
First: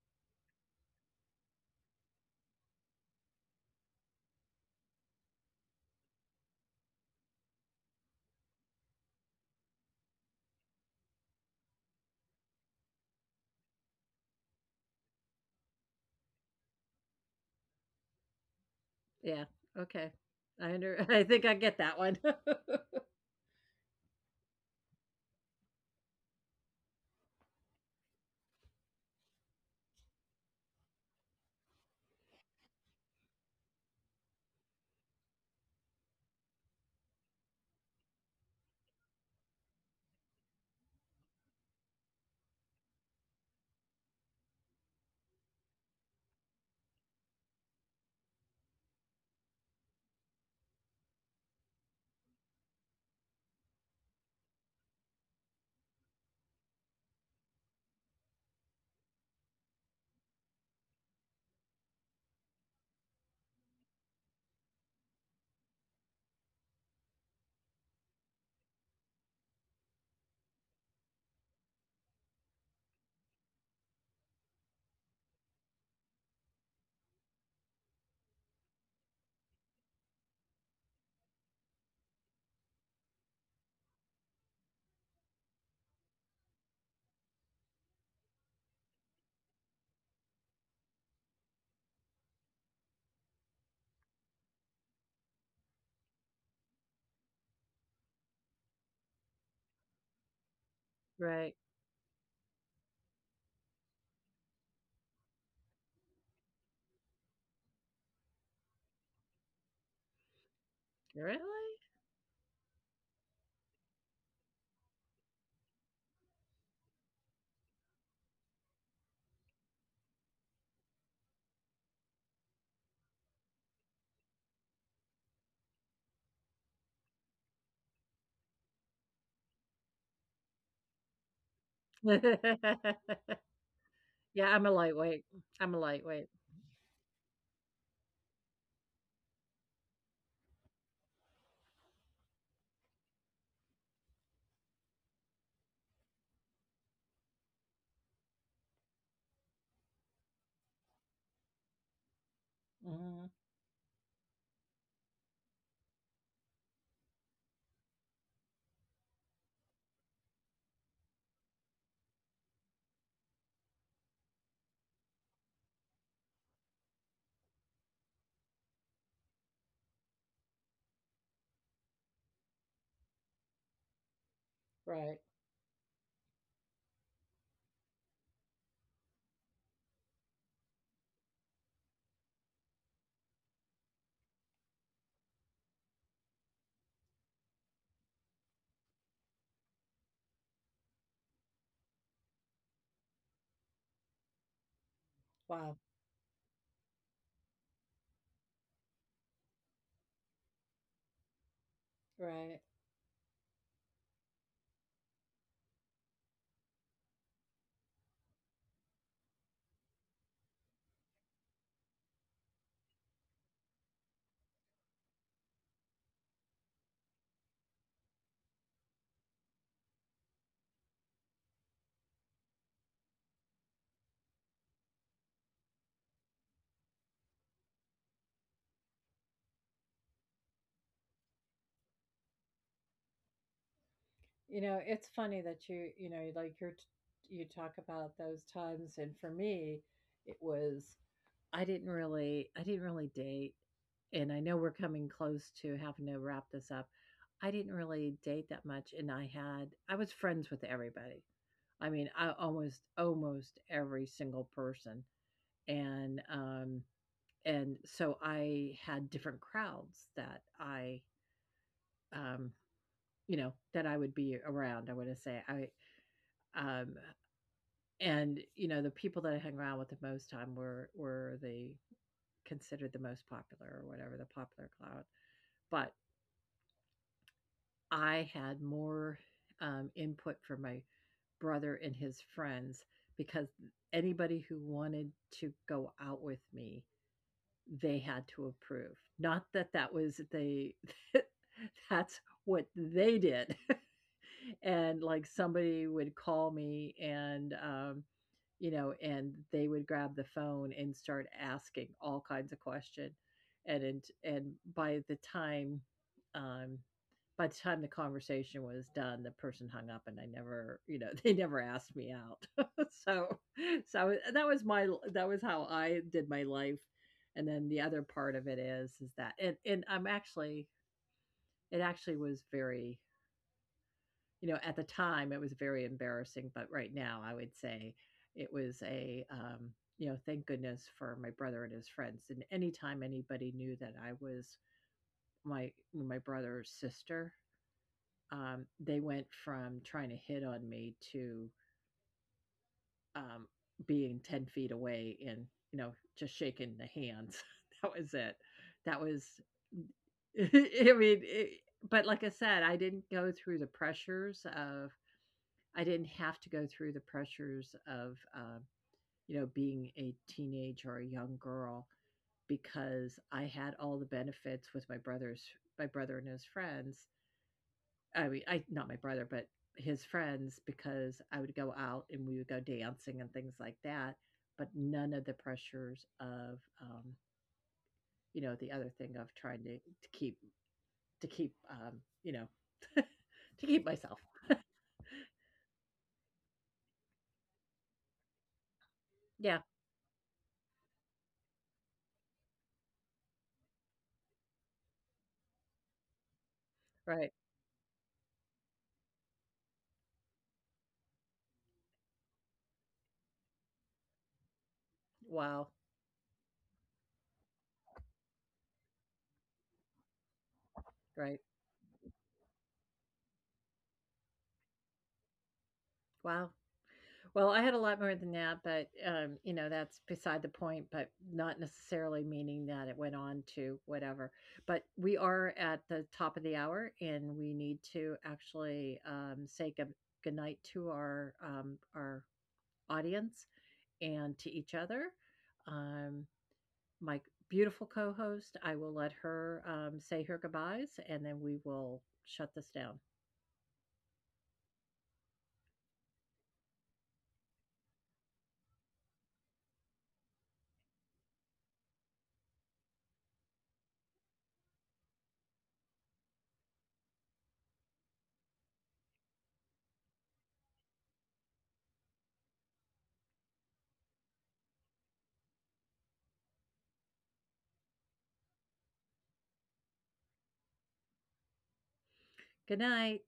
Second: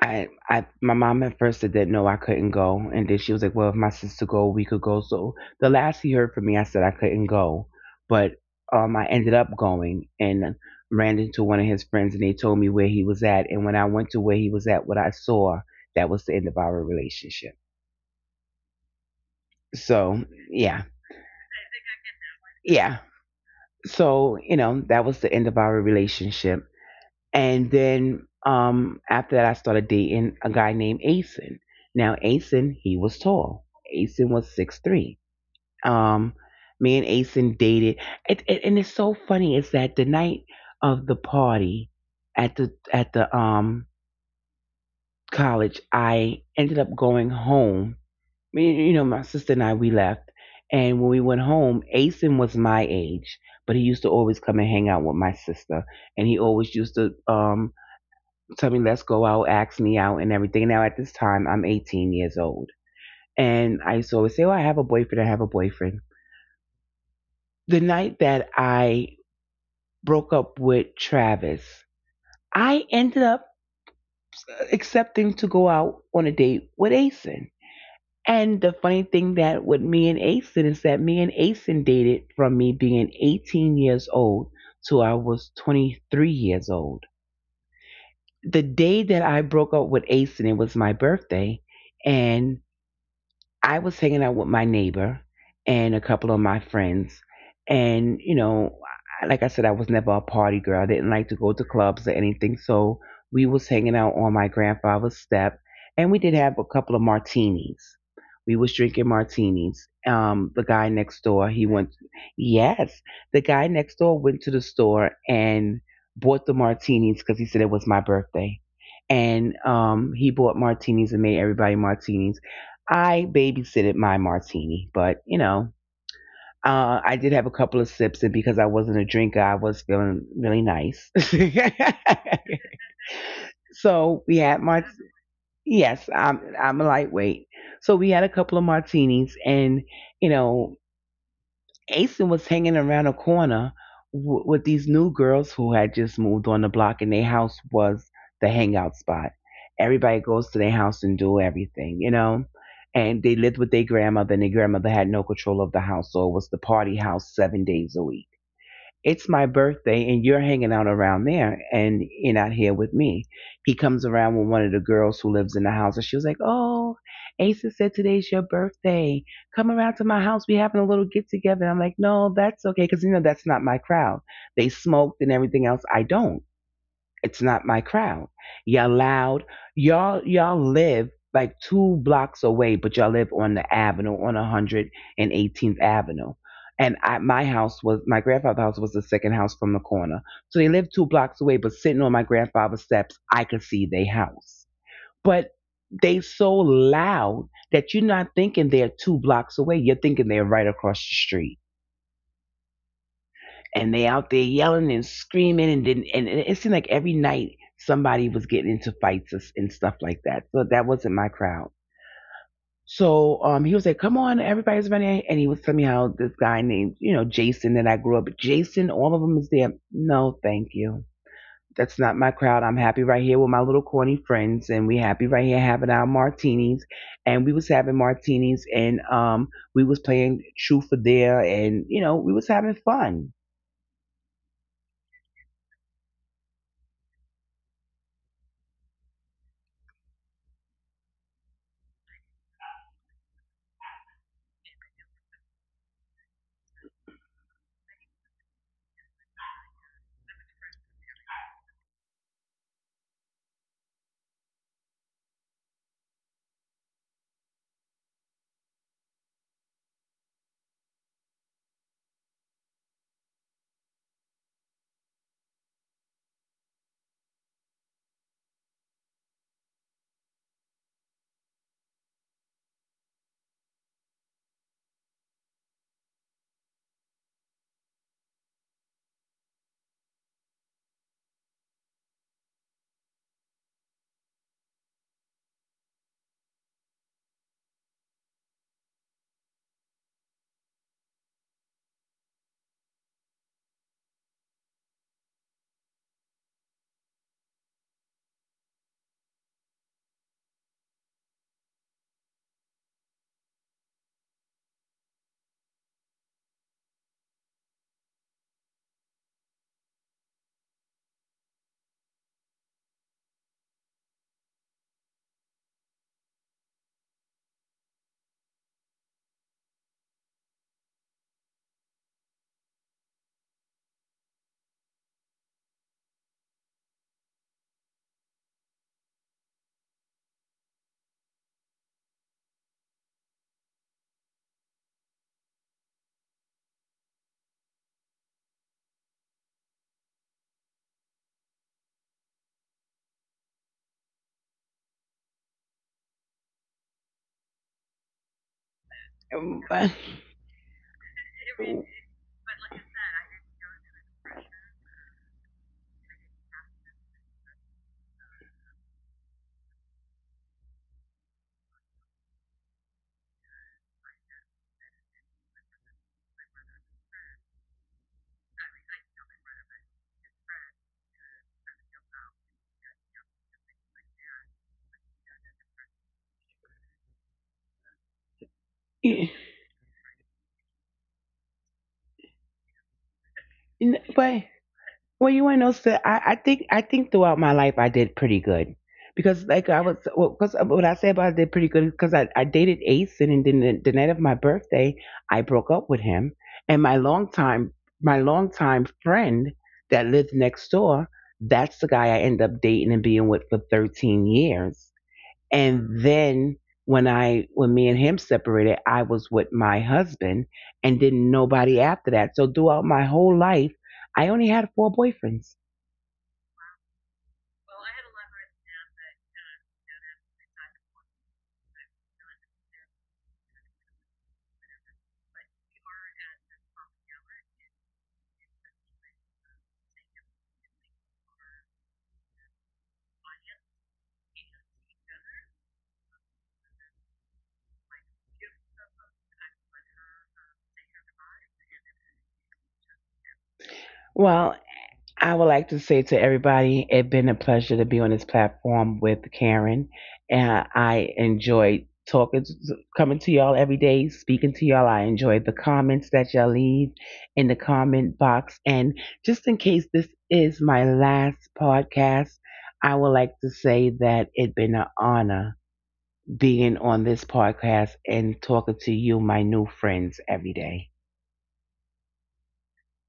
[SPEAKER 2] I, I, my mom at first said that no, I couldn't go, and then she was like, well, if my sister go, we could go. So the last he heard from me, I said I couldn't go, but I ended up going and ran into one of his friends, and they told me where he was at, and when I went to where he was at, what I saw, that was the end of our relationship.
[SPEAKER 1] Yeah. Okay.
[SPEAKER 2] So
[SPEAKER 1] I
[SPEAKER 2] yeah,
[SPEAKER 1] under. I think I get that one.
[SPEAKER 2] yeah. So that was the end of our relationship. And then after that, I started dating a guy named Asen. Now Asen, he was tall. Asen was 6'3". um Me and Asen dated, and it's so funny is that the night of the party at the college, I ended up going home. My sister and I, we left. And when we went home, Asen was my age, but he used to always come and hang out with my sister. And he always used to tell me, let's go out, ask me out, and everything. Now, at this time, I'm 18 years old. And I used to always say, "Oh, I have a boyfriend, I have a boyfriend." The night that I broke up with Travis, I ended up accepting to go out on a date with Asen. And the funny thing that with me and Asen is that me and Asen dated from me being 18 years old to I was 23 years old. The day that I broke up with Asen, it was my birthday, and I was hanging out with my neighbor and a couple of my friends. And, you know, like I said, I was never a party girl. I didn't like to
[SPEAKER 1] right.
[SPEAKER 2] go to clubs or anything. So we was hanging out on my grandfather's step, and we did have a couple of martinis. We was drinking martinis. The guy next
[SPEAKER 1] Really?
[SPEAKER 2] door, he went, yes, the guy next door went to the store and bought the martinis because he said it was my birthday. And he bought martinis and made everybody martinis. I babysitted my martini, but you know, I did have a couple of sips, and because I wasn't a drinker, I was feeling really nice. So
[SPEAKER 1] yeah,
[SPEAKER 2] we
[SPEAKER 1] I'm a
[SPEAKER 2] had my,
[SPEAKER 1] lightweight. I'm a
[SPEAKER 2] yes,
[SPEAKER 1] lightweight.
[SPEAKER 2] I'm a lightweight. So we had a couple of martinis, and you know, Asen was hanging around a corner with these new girls who had just moved on the block, and their house was the hangout spot. Everybody goes to their house and do everything, you know.
[SPEAKER 1] Mm-hmm.
[SPEAKER 2] And they lived with their grandmother, and their grandmother had no control of the house, so it was the party house 7 days a week. It's my birthday and you're hanging out around there and you're not here with me. He comes around with one of the girls who lives in the house and she was like, "Oh, Asa said today's your birthday. Come around to my house. We're having a little get together." And I'm like, "No, that's okay." Cause you know, that's not my crowd. They
[SPEAKER 1] Right.
[SPEAKER 2] smoked and everything else. I don't. It's not my crowd. Y'all loud. Y'all live like two blocks away, but y'all live on the avenue, on 118th Avenue. And my house was, my grandfather's house was the second house from the corner. So they lived two blocks away, but sitting on my grandfather's steps, I could see their house. But
[SPEAKER 1] Wow.
[SPEAKER 2] they so loud that you're not thinking they're two blocks away. You're thinking they're right across the street,
[SPEAKER 1] Right.
[SPEAKER 2] and they out there yelling and screaming and didn't, and it seemed like every night somebody was getting into fights and stuff like that. So that wasn't my crowd. So he was like, "Come on, everybody's running," and he was telling me how this guy named, you know, Jason that I grew up with, Jason, all of them is there. No, thank you. That's not my crowd. I'm happy right here with my little corny friends and we happy right here having our martinis. And we was having martinis and we was playing truth or dare and you know, we was having fun.
[SPEAKER 1] You know, it's funny that you know, like you're you talk about those times, and for me it was, I didn't really date, and I know we're coming close to having to wrap this up. I didn't really date that much, and I had, I was friends with everybody. I mean, I almost every single person, and and so I had different crowds that I, um you know, that I would be around. I want to say I, um and, you know, the people that I hung around with the most time were the considered the most popular or whatever, the popular crowd. But I had more, input from my brother and his friends because anybody who wanted to go out with me, they had to approve. Not that that was the, that's what they did. And, like, somebody would call me and, you know, and they would grab the phone and start asking all kinds of questions, and um, by the time the conversation was done, the person hung up, and I never, you know, they never asked me out. So, that was my, that was how I did my life. And then the other part of it is that, and I'm actually, it actually was very, you know, at the time, it was very embarrassing, but right now, I would say it was a, you know, thank goodness for my brother and his friends. And anytime anybody knew that I was my, my brother's sister, they went from trying to hit on me to um, being 10 feet away, and you know, just shaking the hands. that was it. That was. I mean, it, but like I said, I didn't go through the pressures of, I didn't have to go through the pressures of, you know, being a teenage or a young girl because I had all the benefits with my brother's, my brother and his friends. I mean, I, not my brother, but his friends, because I would go out and we would go dancing and things like that, but none of the pressures of, you know, the other thing of
[SPEAKER 2] Yeah,
[SPEAKER 1] trying to keep, to keep, you know, to keep myself.
[SPEAKER 2] but well, you want to know? So I think throughout my life I did pretty good, because
[SPEAKER 1] yeah,
[SPEAKER 2] like I was, well, cause what I say about I did pretty good because I dated Ace and then the night of my birthday I broke up with him, and my
[SPEAKER 1] right.
[SPEAKER 2] long time, my long time friend that lived next door, that's the guy I ended up dating and being with for 13 years.
[SPEAKER 1] Wow,
[SPEAKER 2] And then when me and him separated, I was with my husband and
[SPEAKER 1] right.
[SPEAKER 2] didn't nobody after that. So throughout my whole life, I only had four boyfriends.
[SPEAKER 1] Wow. Well, I had a lot more than that, but, you know, that's beside the point, but not necessarily meaning that it went on to whatever. But we are at the top of the hour, and we need to actually say good, goodnight to our, our audience and to each other. Um, my beautiful co-host, I will let her, say her goodbyes, and then we will shut this down.
[SPEAKER 2] Well, I would like to say to everybody, it's been a pleasure to be on this platform with Karen, and I enjoyed talking, coming to y'all every day, speaking to y'all. I enjoyed the comments that y'all leave in the comment box, and just in case this is my last podcast, I would like to say that it's been an honor being on this podcast and talking to you, my new friends, every day.
[SPEAKER 1] Good night.